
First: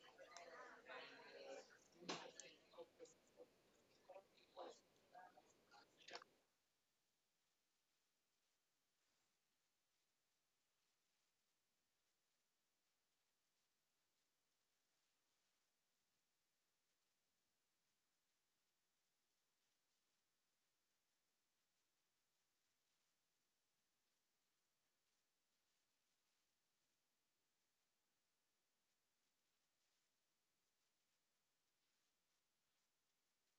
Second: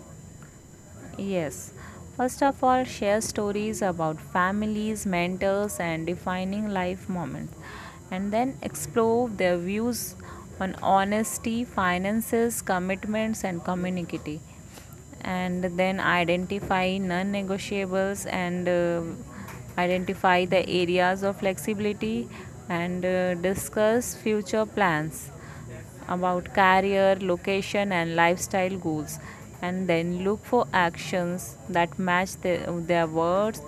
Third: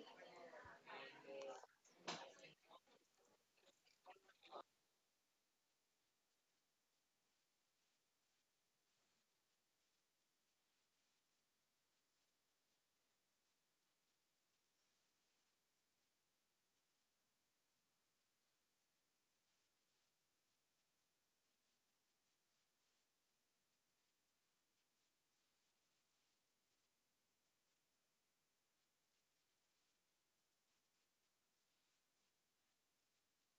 S1: yes. First of all, share stories about families, mentors, and defining life moments. And then explore their views on honesty, finances, commitments, and community. And then identify non negotiables, and identify the areas of flexibility, and discuss future plans about career, location, and lifestyle goals, and then look for actions that match the, their words,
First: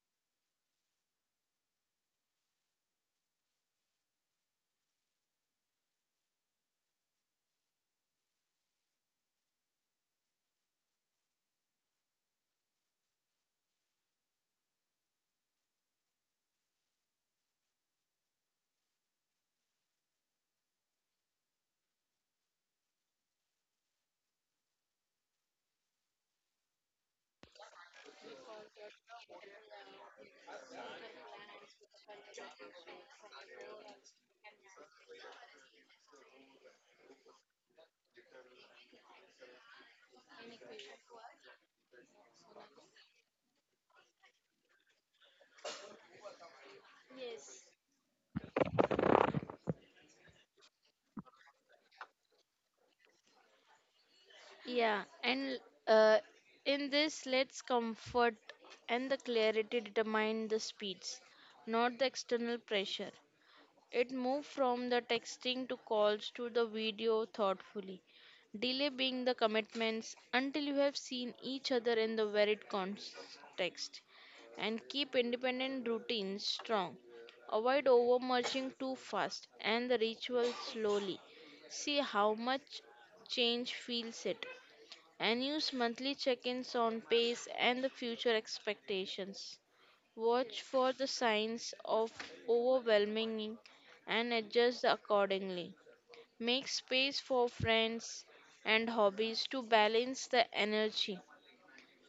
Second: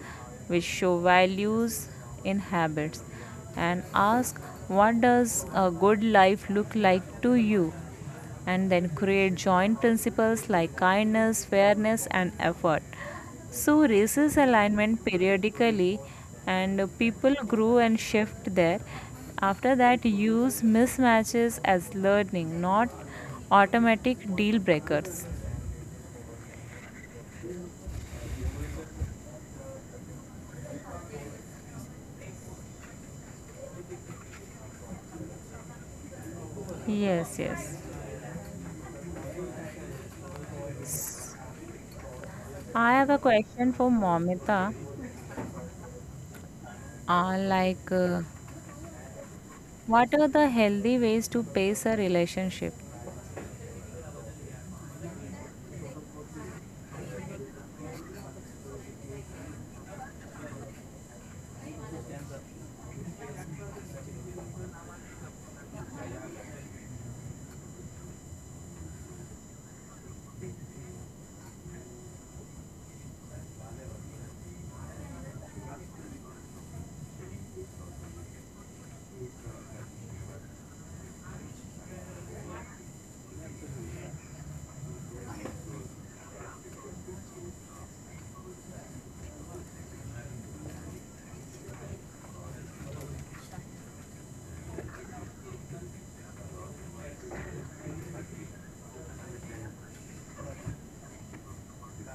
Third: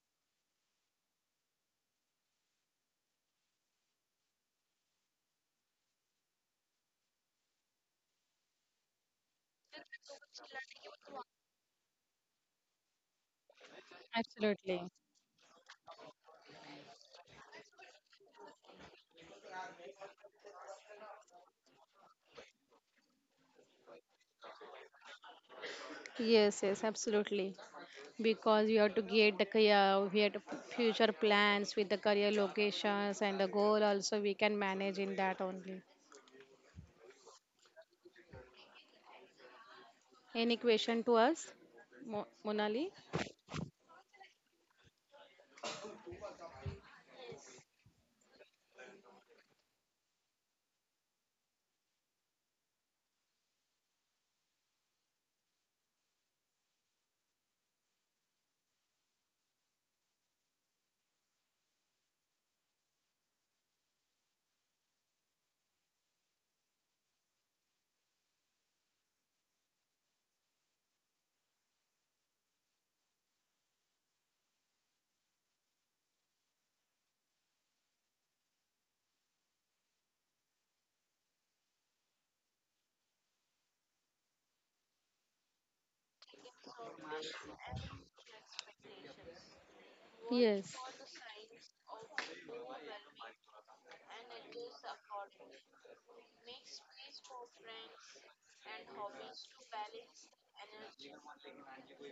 S1: which show values in habits, and ask, what does a good life look like to you, and then create joint principles like kindness, fairness, and effort. So, races
S3: Absolutely.
S1: alignment periodically, and people grow and shift there. After that, use mismatches as learning, not automatic deal breakers.
S3: Yes, yes, absolutely. Because you have to get the career, we have to future plans with the career locations and the goal also we can manage in that only.
S1: Yes, yes.
S3: Any question to us,
S1: I
S3: Monali?
S1: have a question for Momita.
S2: Yes.
S1: Like, what are the healthy ways to pace a relationship?
S2: Yeah, and uh, in this, let's comfort and the clarity determine the speeds, not the external pressure. It moved from the texting to calls to the video thoughtfully, delay being the commitments until you have seen each other in the varied context, and keep independent routines strong. Avoid overmerging too fast and the ritual slowly. See how much change feels it and use monthly check-ins on pace and the future expectations. Watch
S3: Yes.
S2: for the signs of overwhelming and adjust accordingly. Make space for friends and hobbies to balance the energy.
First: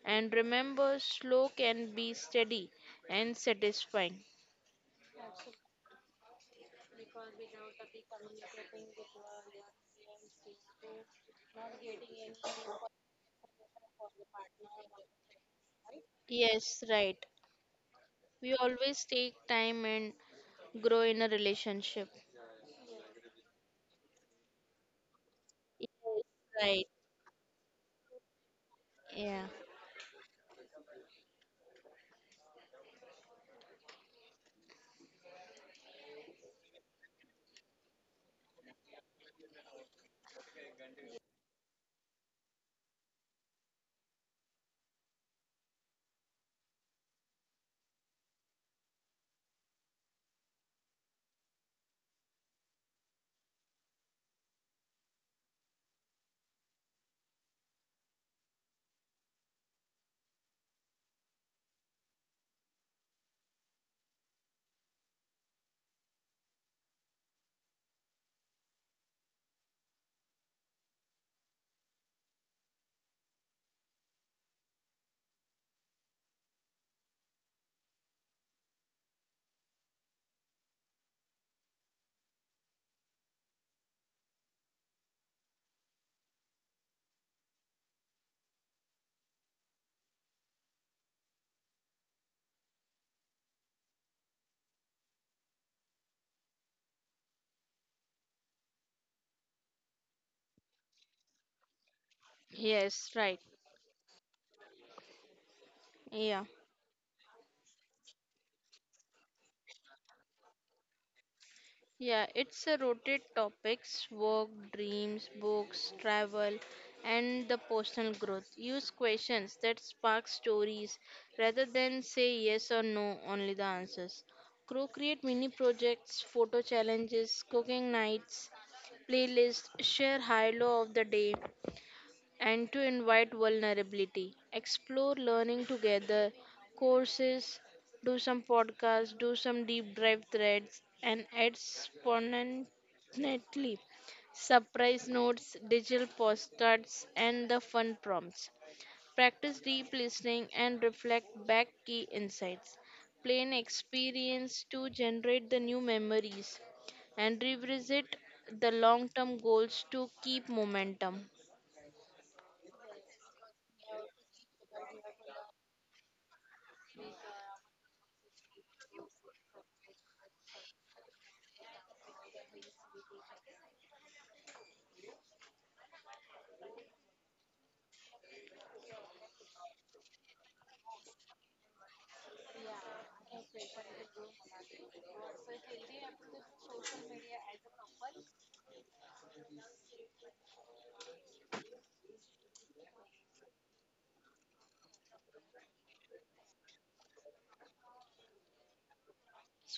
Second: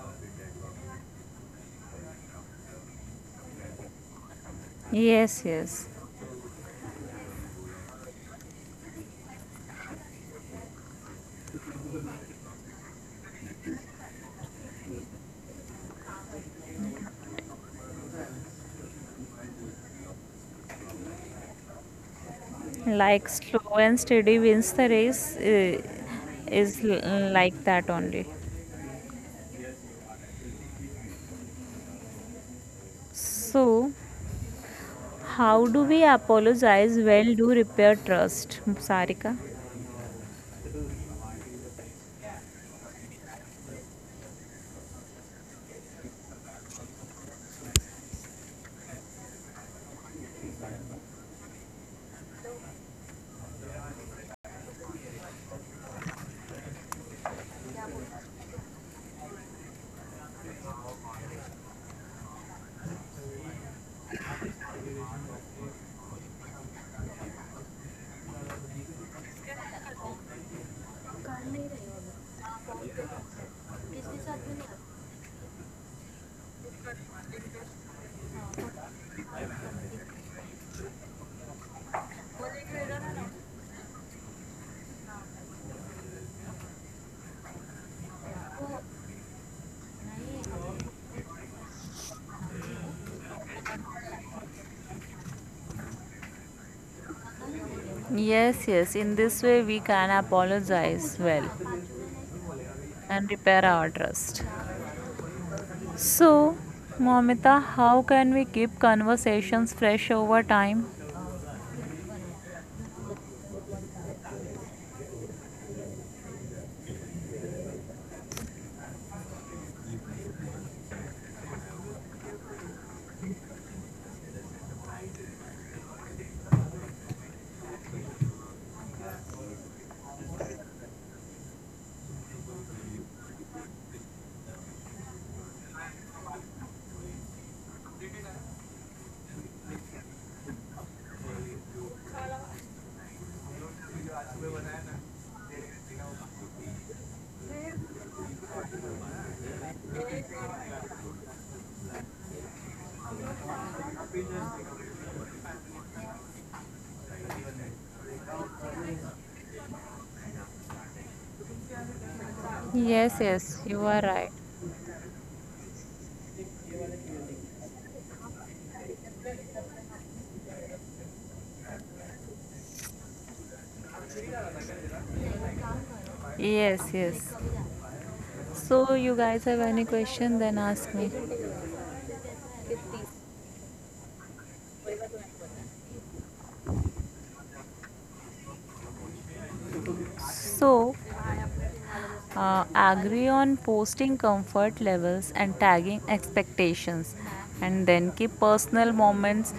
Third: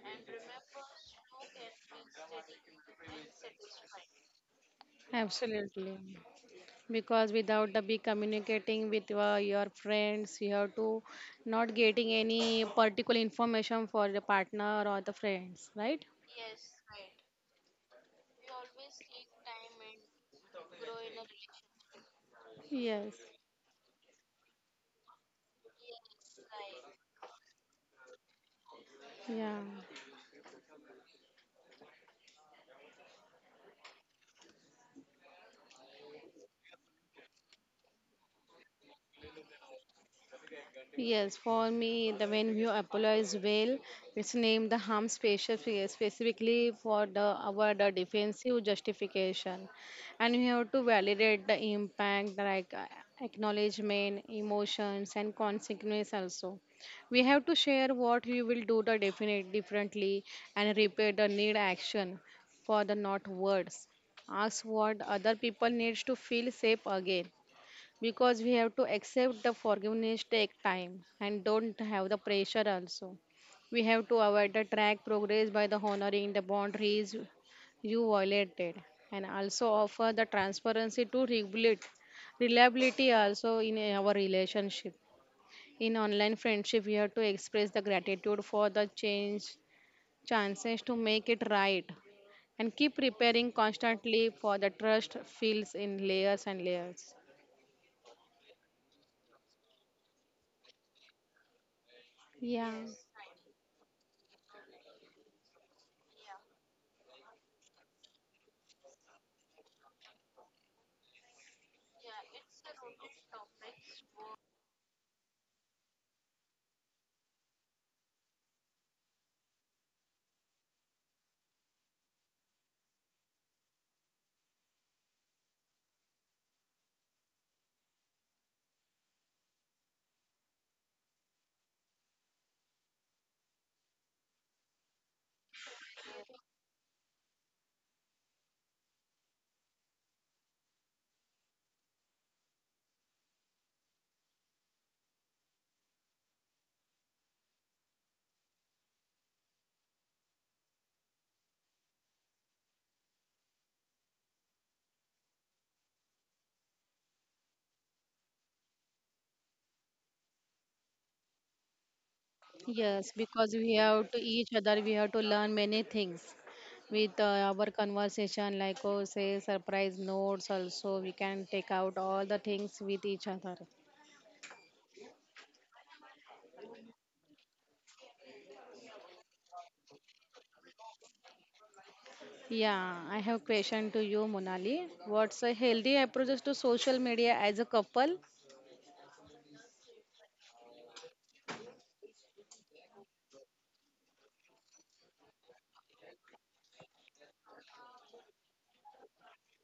S2: And remember, slow can be steady and satisfying.
S1: Yes, yes.
S3: Absolutely. Because without the be communicating with your friends, you have to not getting any particular information for the partner or the friends, right?
S2: Yes, right. We always take time and grow in a relationship.
S3: Yes.
S1: Like slow and steady wins the race,
S2: Yes,
S1: is
S2: right.
S1: like that only.
S2: Yeah.
S3: Yeah.
S1: So, how do we apologize well do repair trust, Sarika?
S3: Yes, for me, the when you apologize well, it's named the harm special specifically for the our the defensive justification, and we have to validate the impact like acknowledgement, emotions, and consequence also. We have to share what we will do the definite differently and repair the need action for the not words. Ask what other people needs to feel safe again, because we have to accept the forgiveness take time and don't have the pressure also. We have to avoid the track progress by the honoring the boundaries you violated, and also offer the transparency to regulate reliability also in our relationship. In online friendship, we have to express the gratitude for the change chances to make it right and keep preparing constantly for the trust feels in layers and layers.
S1: Yes, yes. In this way, we can apologize well
S3: Yeah.
S2: Yes,
S1: and
S2: right.
S1: repair our trust.
S2: Yeah.
S1: So, Momita, how can we keep conversations fresh over time?
S2: Yeah, it's a rotate topics work, dreams, books, travel, and the personal growth. Use questions that spark stories rather than say yes or no, only the answers. Create mini projects, photo challenges, cooking nights, playlists, share high low of the day, and to invite vulnerability. Explore learning together, courses, do some podcasts, do some deep dive threads, and add spontaneously surprise notes, digital postcards, and the fun prompts. Practice deep listening and reflect back key insights. Plan experience to generate the new memories and revisit the long term goals to keep momentum.
S3: Yes,
S1: Yes,
S3: because
S1: yes.
S3: we
S1: You are
S3: have to
S1: right.
S3: each other, we have to learn many things with our conversation, like oh, say surprise notes. Also, we can take out all the things with each other.
S1: Yes, yes. So, you guys have any question? Then ask me.
S3: Yeah, I have question to you, Monali. What's a healthy approach to social media as a couple?
S1: So, agree on posting comfort levels and tagging expectations, and then keep personal moments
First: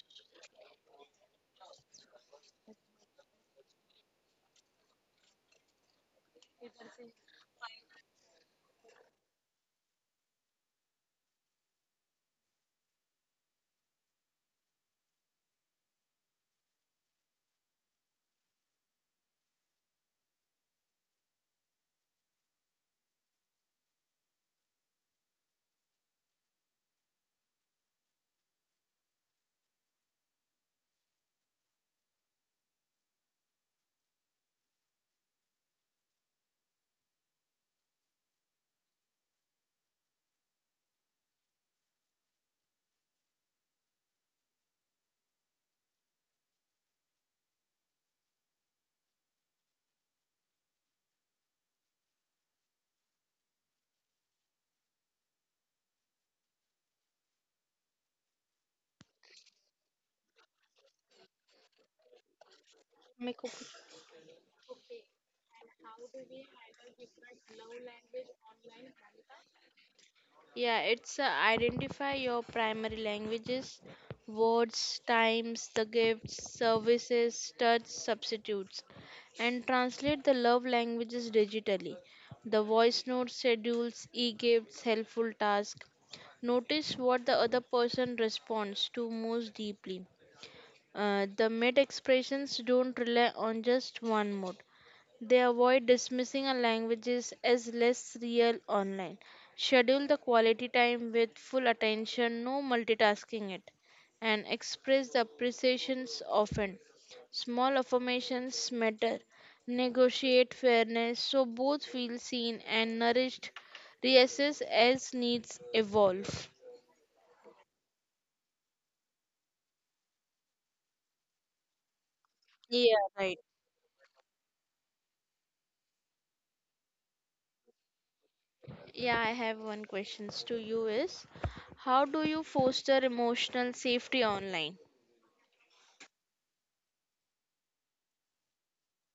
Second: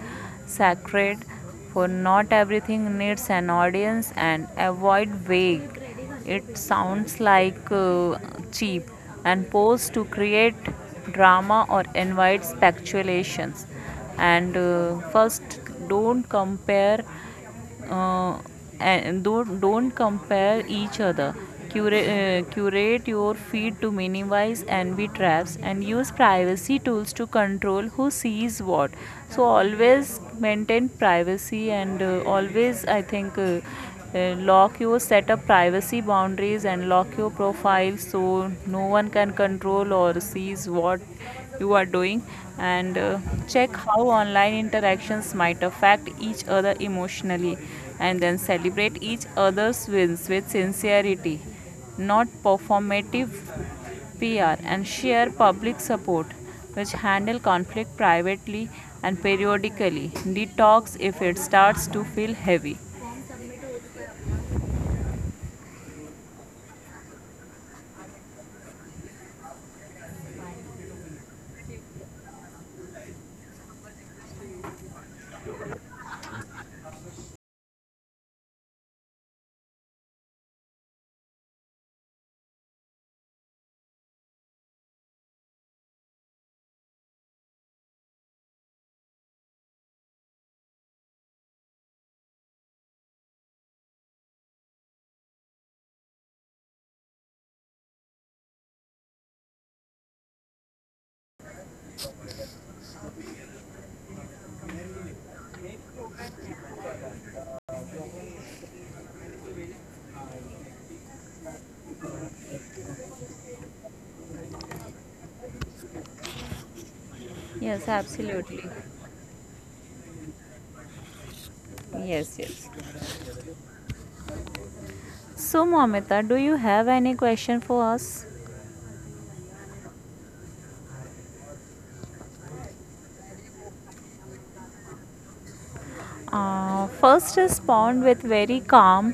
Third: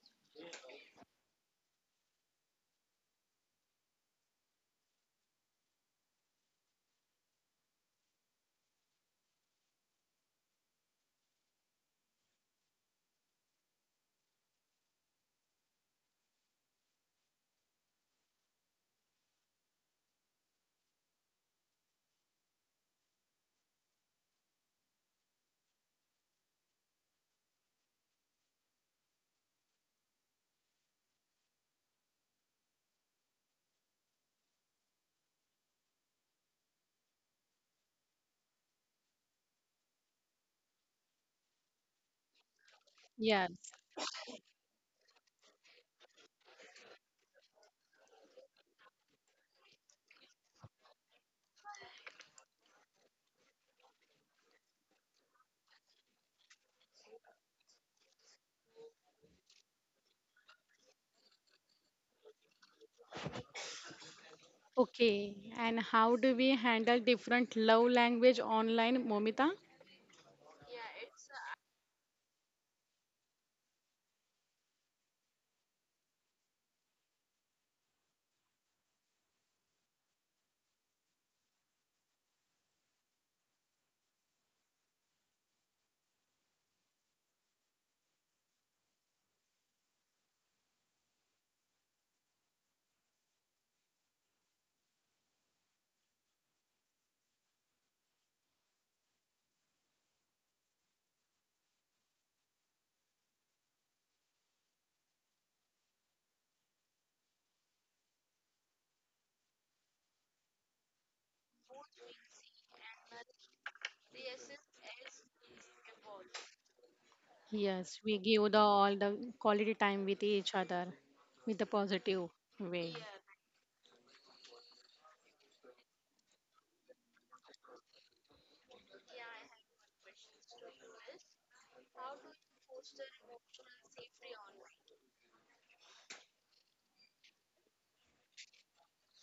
S1: sacred, for not everything needs an audience, and avoid vague, it sounds like cheap, and post to create drama or invite speculations, and first don't compare, uh, and don't compare each other, curate, curate your feed to minimize envy traps, and use privacy tools to control who sees what. So always maintain privacy, and always I think lock your setup privacy boundaries and lock your profile so no one can control or sees what you are doing, and
S3: Yes.
S1: check how online interactions might affect each other emotionally, and then celebrate each other's wins with sincerity, not performative PR, and share public support, which handle conflict privately and periodically. Detox if it starts to feel heavy.
S2: मेरे को.
S3: Okay. And how do we handle different love language online, Momita?
S2: Yeah, it's identify your primary languages, words, times, the gifts, services, touch, substitutes, and translate the love languages digitally. The voice notes schedules, e gifts, helpful tasks. Notice what the other person responds to most deeply. The mid expressions don't rely on just one mode. They avoid dismissing our languages as less real online. Schedule the quality time with full attention, no multitasking it, and express the appreciations often. Small affirmations matter. Negotiate fairness so both feel seen and nourished. Reassess as needs evolve.
S1: Yes,
S3: Yes, we give
S1: absolutely.
S3: the all the quality time with each other with the
S1: Yes,
S3: positive
S1: yes.
S3: way.
S2: Yeah, right.
S1: So, Momita, do you have any question for us?
S2: Yeah, I have one questions to you is how do you foster emotional safety online?
S1: First, respond with very calm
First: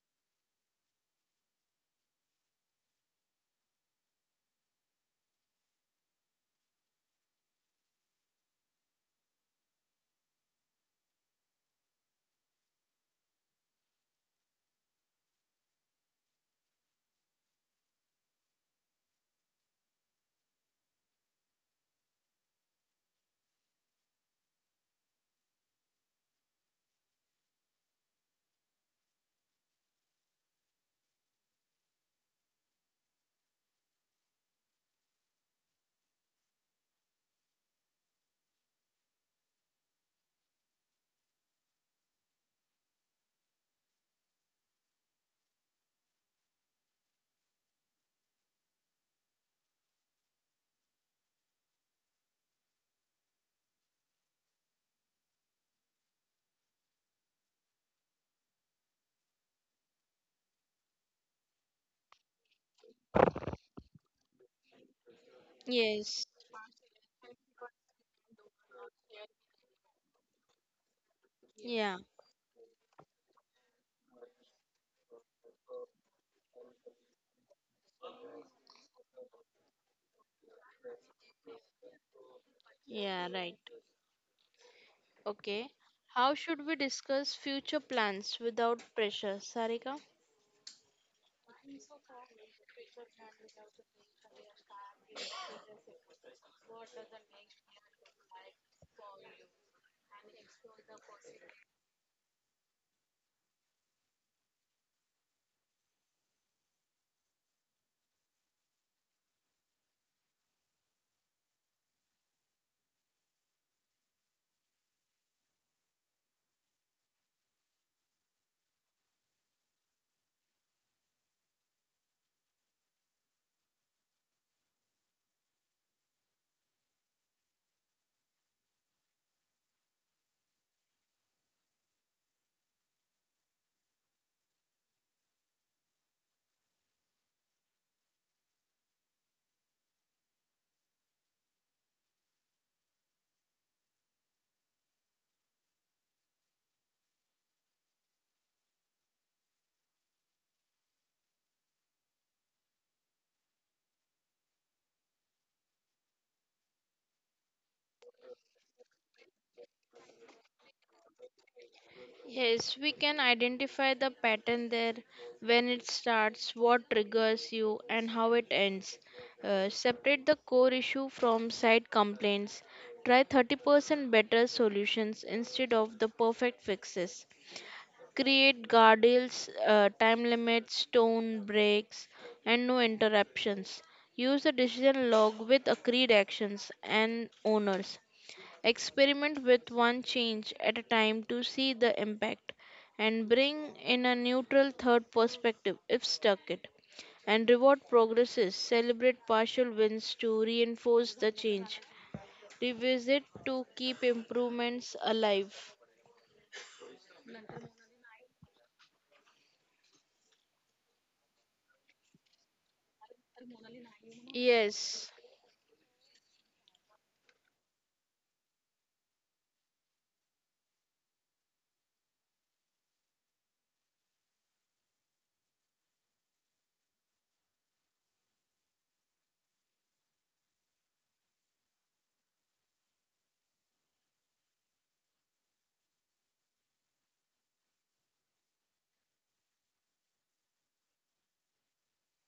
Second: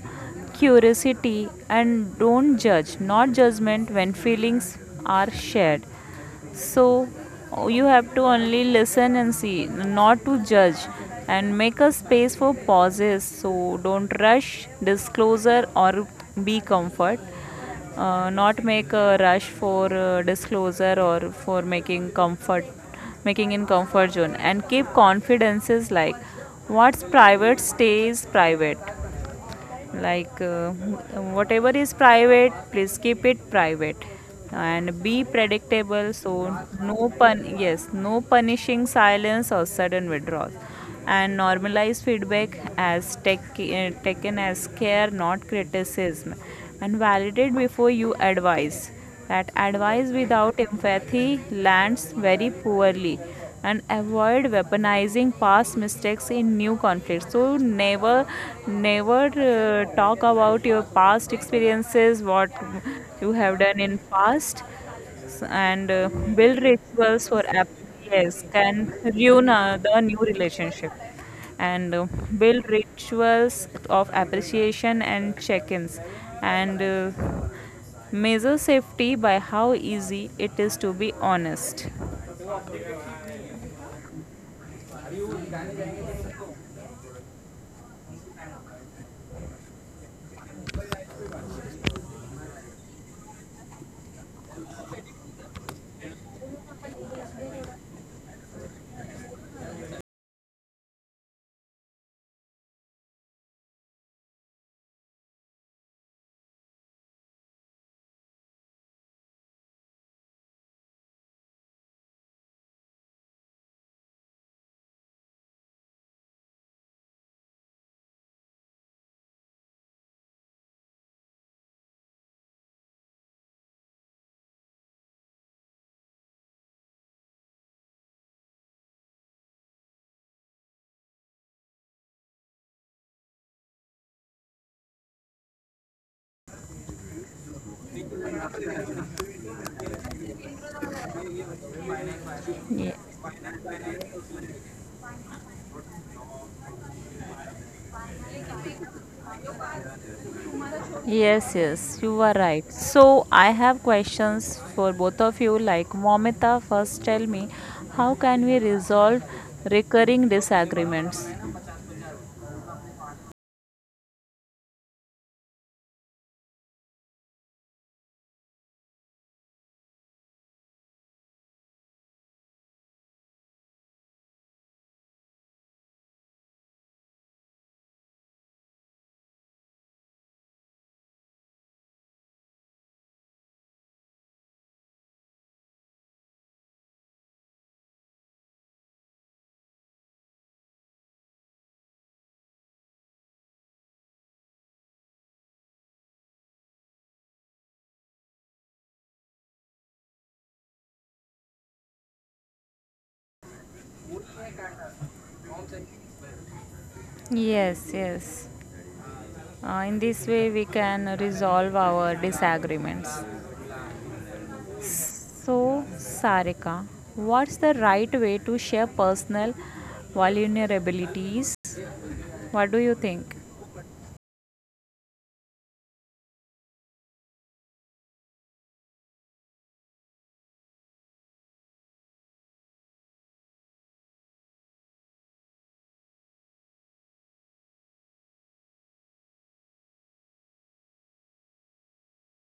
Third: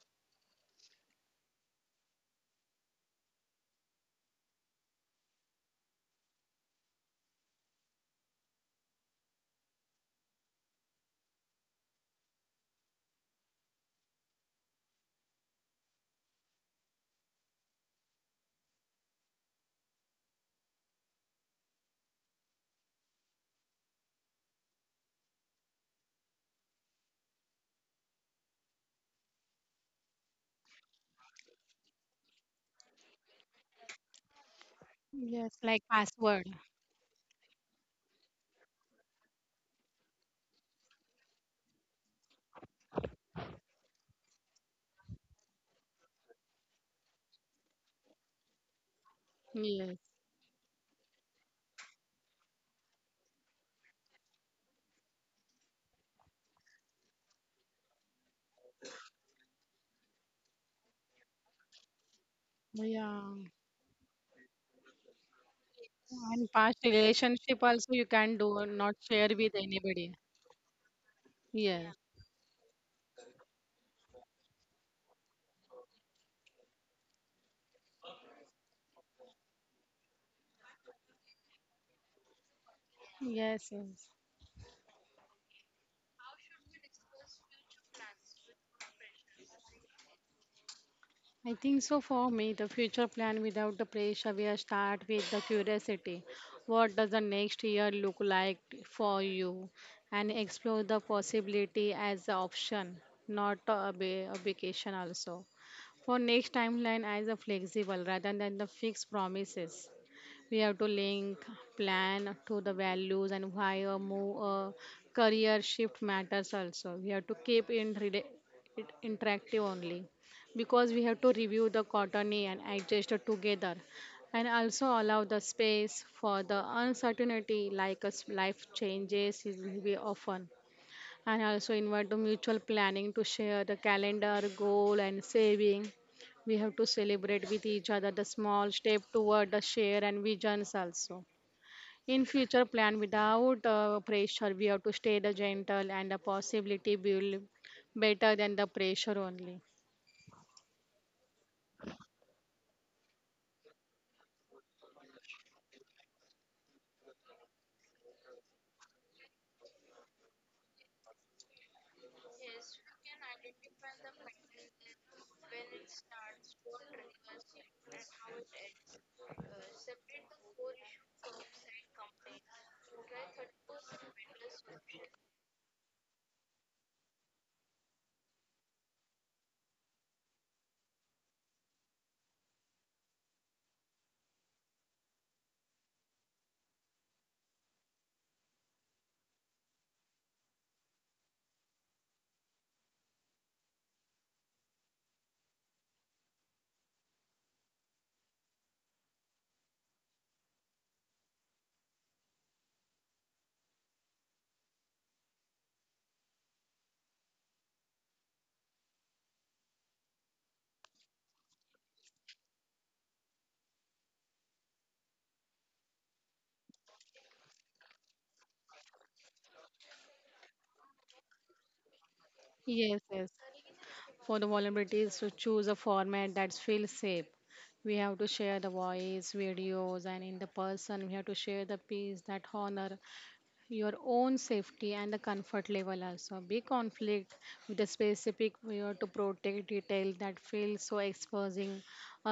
S1: curiosity and don't judge, not judgment when feelings are shared. So, you have to only listen and see, not to judge, and make a space for pauses. So, don't rush disclosure or be comfort not make a rush for disclosure or for making comfort making in comfort zone, and keep confidences, like what's private stays private like whatever is private, please keep it private, and be
S3: Yes, like
S1: predictable. So
S3: password.
S1: no pun Yes, no punishing silence or sudden withdrawal, and normalize feedback as taken as care, not criticism, and validate before you advise, that advice
S3: Yes.
S1: without empathy lands very poorly, and avoid weaponizing past mistakes in new conflicts. So never talk about your past experiences, what you
S3: Yeah.
S1: have done in past. And
S2: Yes.
S1: Build
S3: And past
S1: rituals for app,
S3: relationship also you
S1: yes,
S3: can
S1: can
S3: do not
S1: ruin
S3: share with
S1: the new
S3: anybody.
S1: relationship. And
S3: Yes.
S2: Yeah,
S1: Build rituals of appreciation and check-ins, and measure safety by how easy it is to be honest.
S2: yeah, right.
S3: Yes, yes.
S2: Okay. How should we discuss future plans without pressure, Sarika?
S3: I think so for me, the future plan without the pressure will start with the curiosity. What does the next year look like for you? And explore the possibility as an option, not a obligation also. For next timeline as a flexible rather than the fixed promises. We have to link plan to the values and why a career shift matters also. We have to keep it interactive only, because we have to review the courtney and adjust it together, and also allow the space for the uncertainty, like as life changes is will be often, and also invite the mutual planning to share the calendar goal and saving. We have to celebrate with each other the small step toward the share and visions also. In future
S1: Ye-
S3: plan without pressure, we have to stay the gentle and the possibility build better than the pressure only.
S1: yes, yes, you are right. So I have questions for both of you. Like, Momita, first tell me, how can we resolve recurring disagreements?
S2: Yes, we can identify the pattern there, when it starts, what triggers you, and how it ends. Separate the core issue from side complaints. Try 30% better solutions instead of the perfect fixes. Create guardrails, time limits, tone breaks, and no interruptions. Use the decision log with agreed actions and owners. Experiment with one change at a time to see the impact and bring in a neutral third perspective if stuck it. And reward progresses, celebrate partial wins to reinforce the change. Revisit to keep improvements alive.
S1: Yes, yes. In this way, we can resolve our disagreements.
S2: Yes.
S1: So, Sarika, what's the right way to share personal vulnerabilities? What do you
S3: Yes,
S1: think?
S3: yes. For the vulnerabilities, to choose a format that feels safe. We have to share the voice, videos, and in the person, we have to share the piece that honor your own safety and the comfort level also. Be conflict with a specific, we have to protect detail that feels so exposing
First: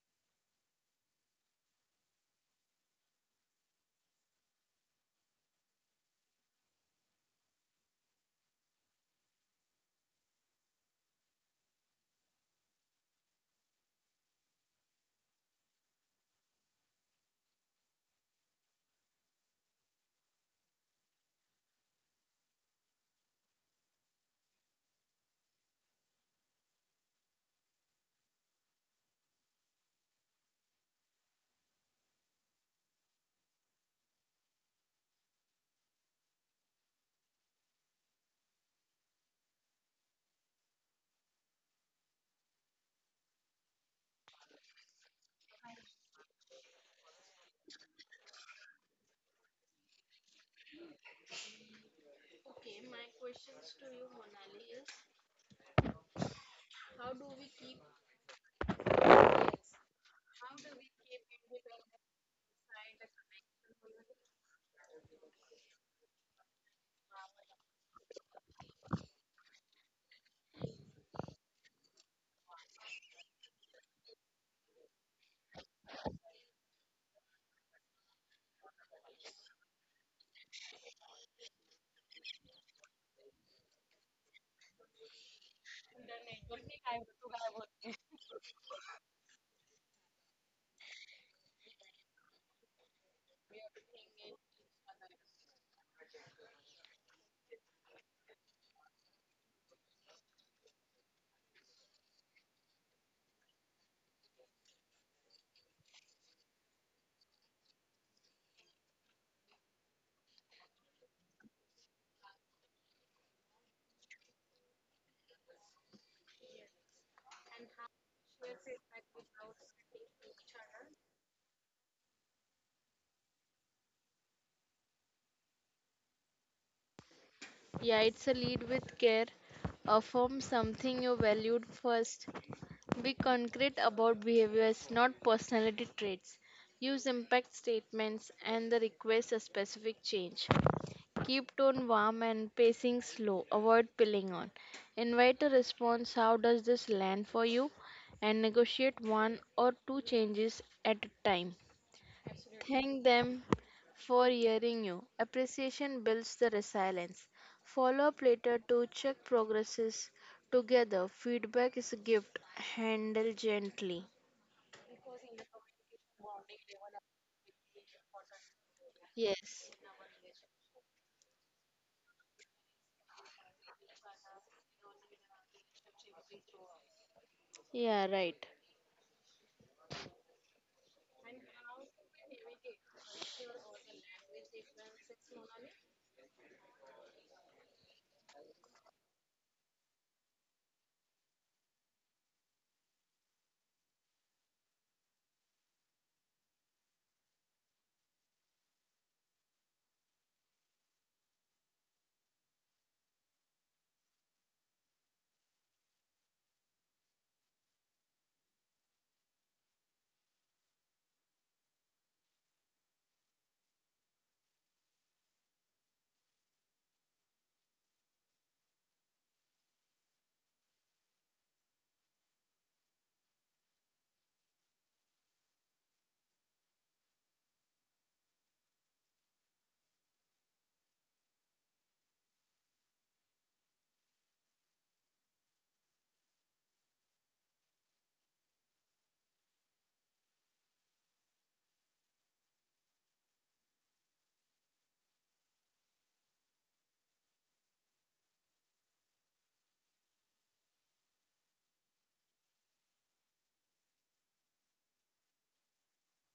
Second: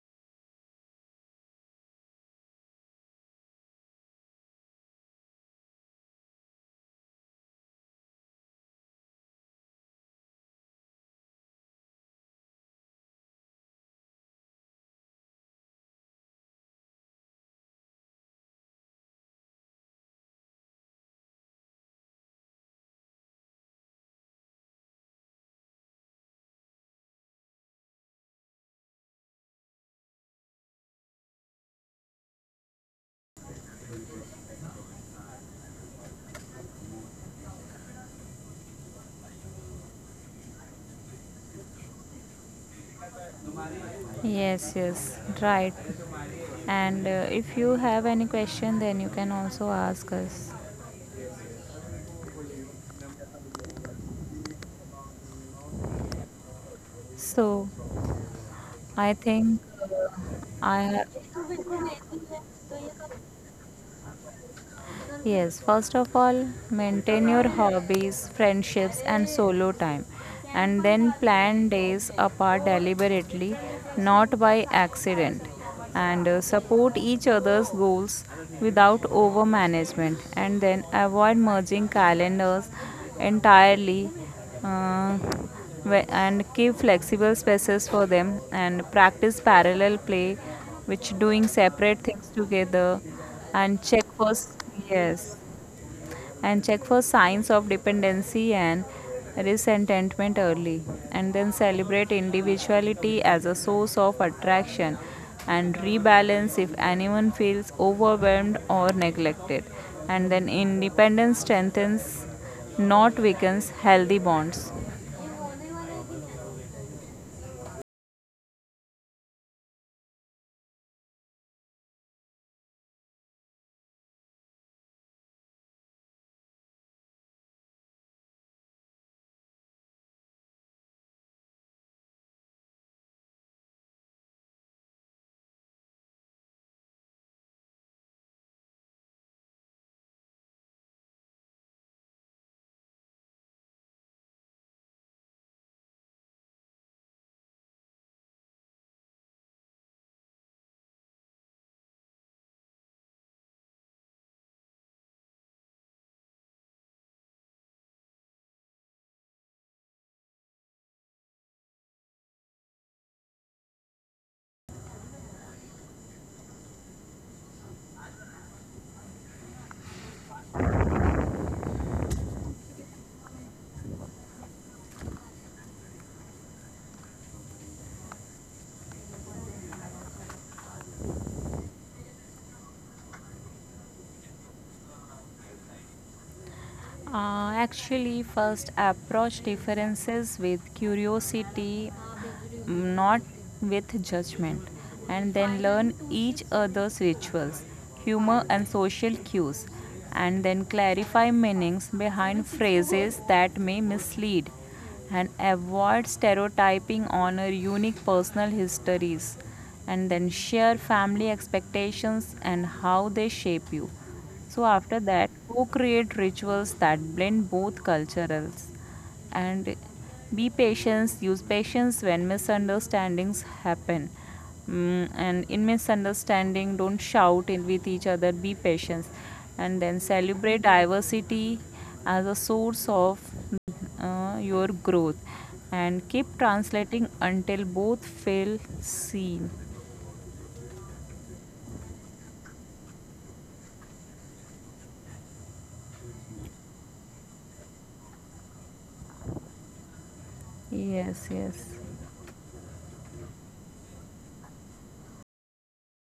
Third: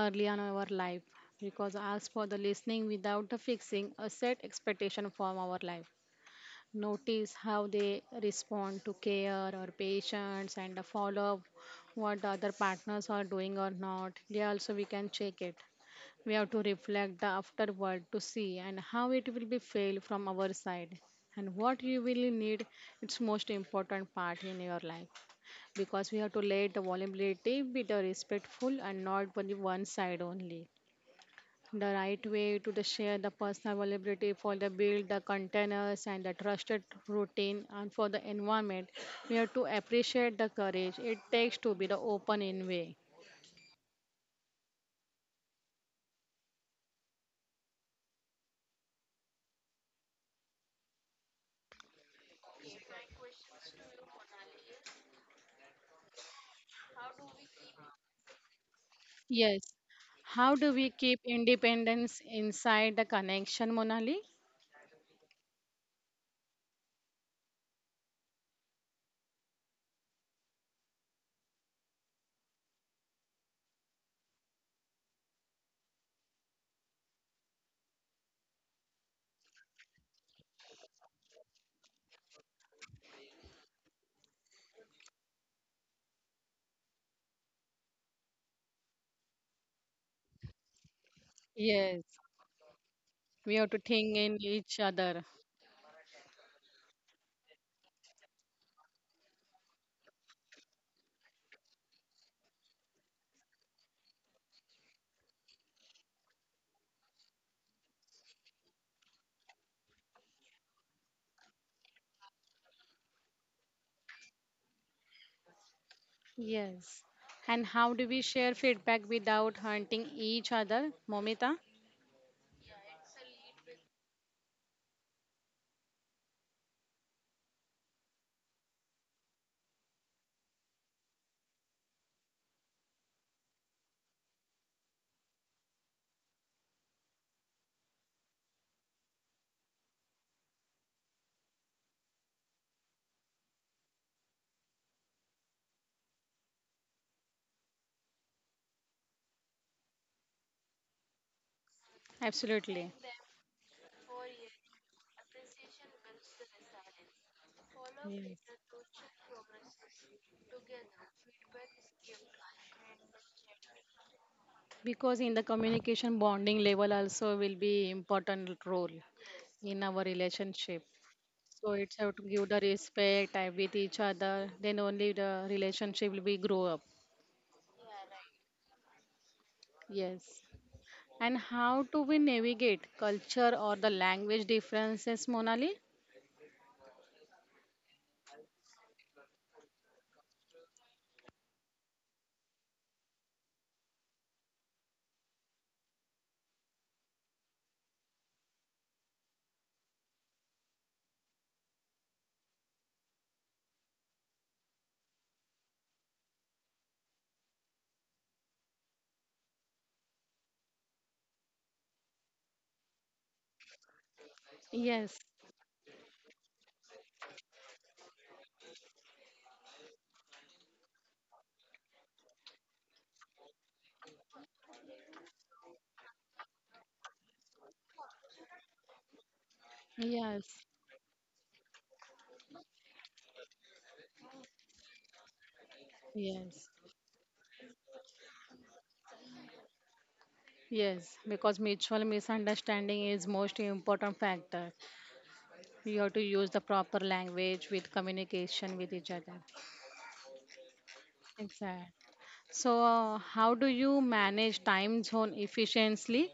S3: early on our life, because ask for the listening without the fixing a set expectation from our life. Notice how they respond to care or patients and follow up what the other partners are doing or not. There also we can check it. We have to reflect the afterward to see and how it will be failed from our side and what you really need, its most important part in your life, because we have to let the vulnerability be the respectful and not only one side only. The right way to the share the personal availability for the build the containers and the trusted routine and for the environment, we have to appreciate the courage it takes to be the open in way.
S1: Yes, yes, right. And if you have any question, then you can also ask us. So, I think
S3: Yes, how do
S1: I
S3: we
S1: have
S3: keep independence inside the connection, Monali?
S1: Yes, first of all, maintain your hobbies, friendships, and solo time, and then plan days apart deliberately, not by accident, and support each other's goals without over management, and then avoid merging calendars entirely. Uh, and keep flexible spaces for them and practice parallel play, which doing
S3: Yes,
S1: separate things together.
S3: we have to
S1: and check
S3: think in
S1: for s-
S3: each other.
S1: yes and check for signs of dependency and resentment early, and then celebrate individuality as a source of attraction, and rebalance if anyone feels overwhelmed or neglected, and then independence strengthens, not weakens, healthy bonds.
S3: Yes, and how do we share feedback without hunting each other, Momita?
S2: Yeah, it's a lead with care. Affirm something you valued first. Be concrete about behaviors, not personality traits. Use impact statements and the request a specific change. Keep tone warm and pacing slow. Avoid piling on. Invite a response how does this land for you? And negotiate one or two changes at a time.
S3: Absolutely.
S2: Thank them for hearing you. Appreciation builds the resilience. Follow up
S3: Yes,
S2: later to check progresses together. Feedback is a gift. Handle gently.
S3: because in the communication, bonding level also will be important role
S2: Yes.
S3: in our relationship, so it's have to give the respect with each other, then only the relationship will be grow up.
S2: Yeah, right.
S3: Yes, and how do we navigate culture or the language differences, Monali?
S1: Actually, first approach differences with curiosity, not with judgment, and then learn each other's rituals, humor, and social cues, and then clarify meanings behind phrases that may mislead, and avoid stereotyping, honor unique personal histories, and then share family expectations and how they shape you. So, after
S3: yes
S1: that, co create rituals that blend both cultures, and be patient, use patience when misunderstandings happen. And in misunderstanding, don't shout in with each other, be patient, and then
S3: yes
S1: celebrate diversity as a source of your growth, and keep
S3: yes
S1: translating until both feel seen.
S3: yes because mutual misunderstanding is most important factor. You have to use the proper language with communication with each other.
S1: Yes,
S3: Exactly.
S1: yes.
S3: So, how do you manage time zone efficiently,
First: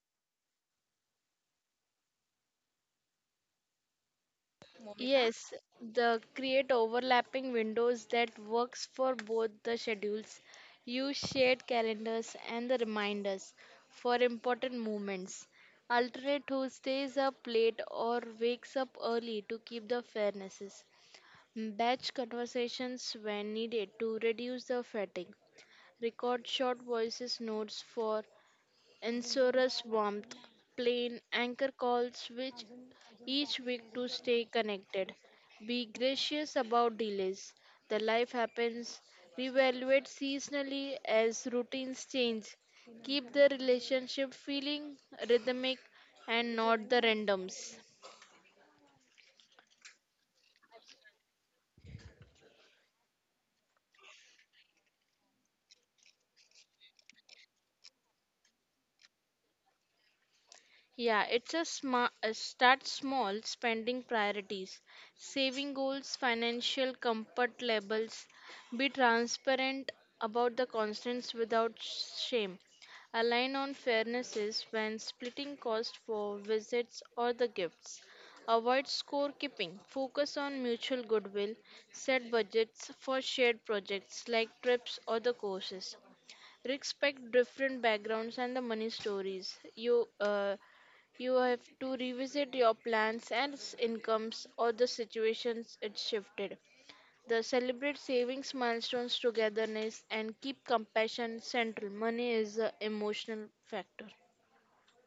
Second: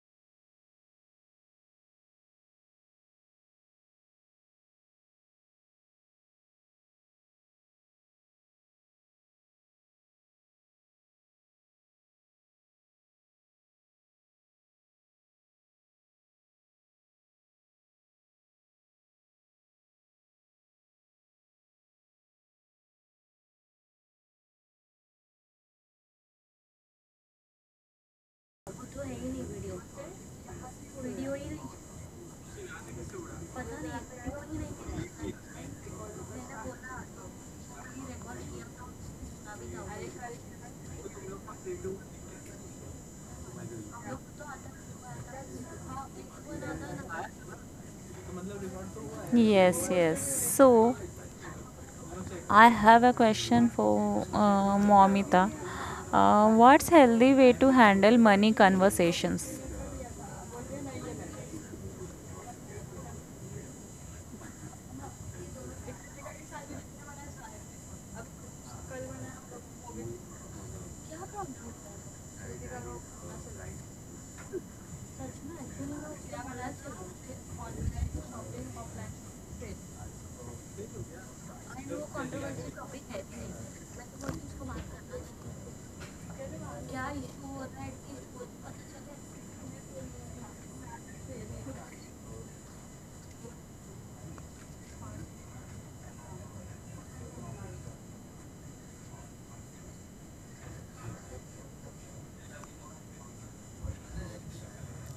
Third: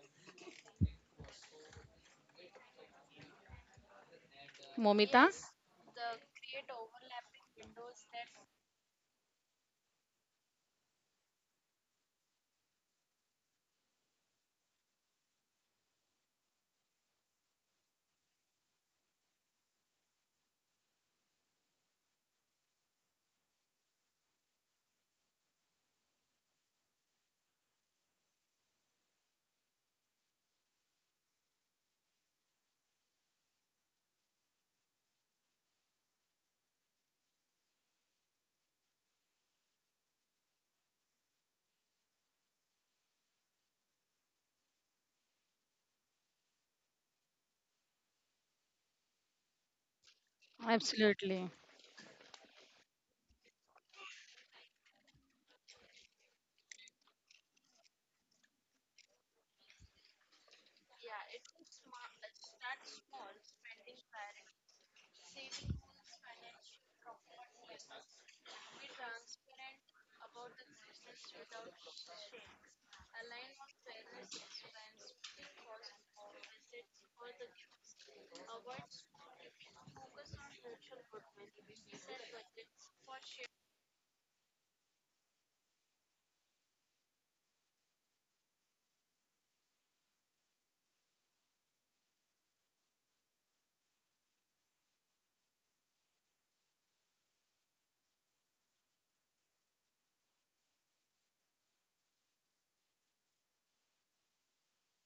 S3: Momita?
S2: Yes, the create overlapping windows that works for both the schedules. Use shared calendars and the reminders for important moments. Alternate who stays up late or wakes up early to keep the fairnesses. Batch conversations when needed to reduce the fatigue. Record short voices notes for insurance warmth. Plain anchor calls which each week to stay connected. Be gracious about delays. The life happens. Reevaluate seasonally as routines change. Keep the relationship feeling rhythmic and not the randoms.
S1: Yes, yes. So,
S3: Absolutely,
S1: I have a question for Momita. What's healthy way to handle money conversations?
S2: Yeah, it's a smart start small spending priorities, saving goals, financial comfort levels, be transparent about the constraints without shame, align on fairnesses when splitting cost for visits or the gifts, avoid scorekeeping, focus on mutual goodwill, set budgets for shared projects like trips or the courses, respect different backgrounds and the money stories. You have to revisit your plans and incomes or the situations it shifted. The celebrate savings milestones togetherness and keep compassion central. Money is an emotional factor.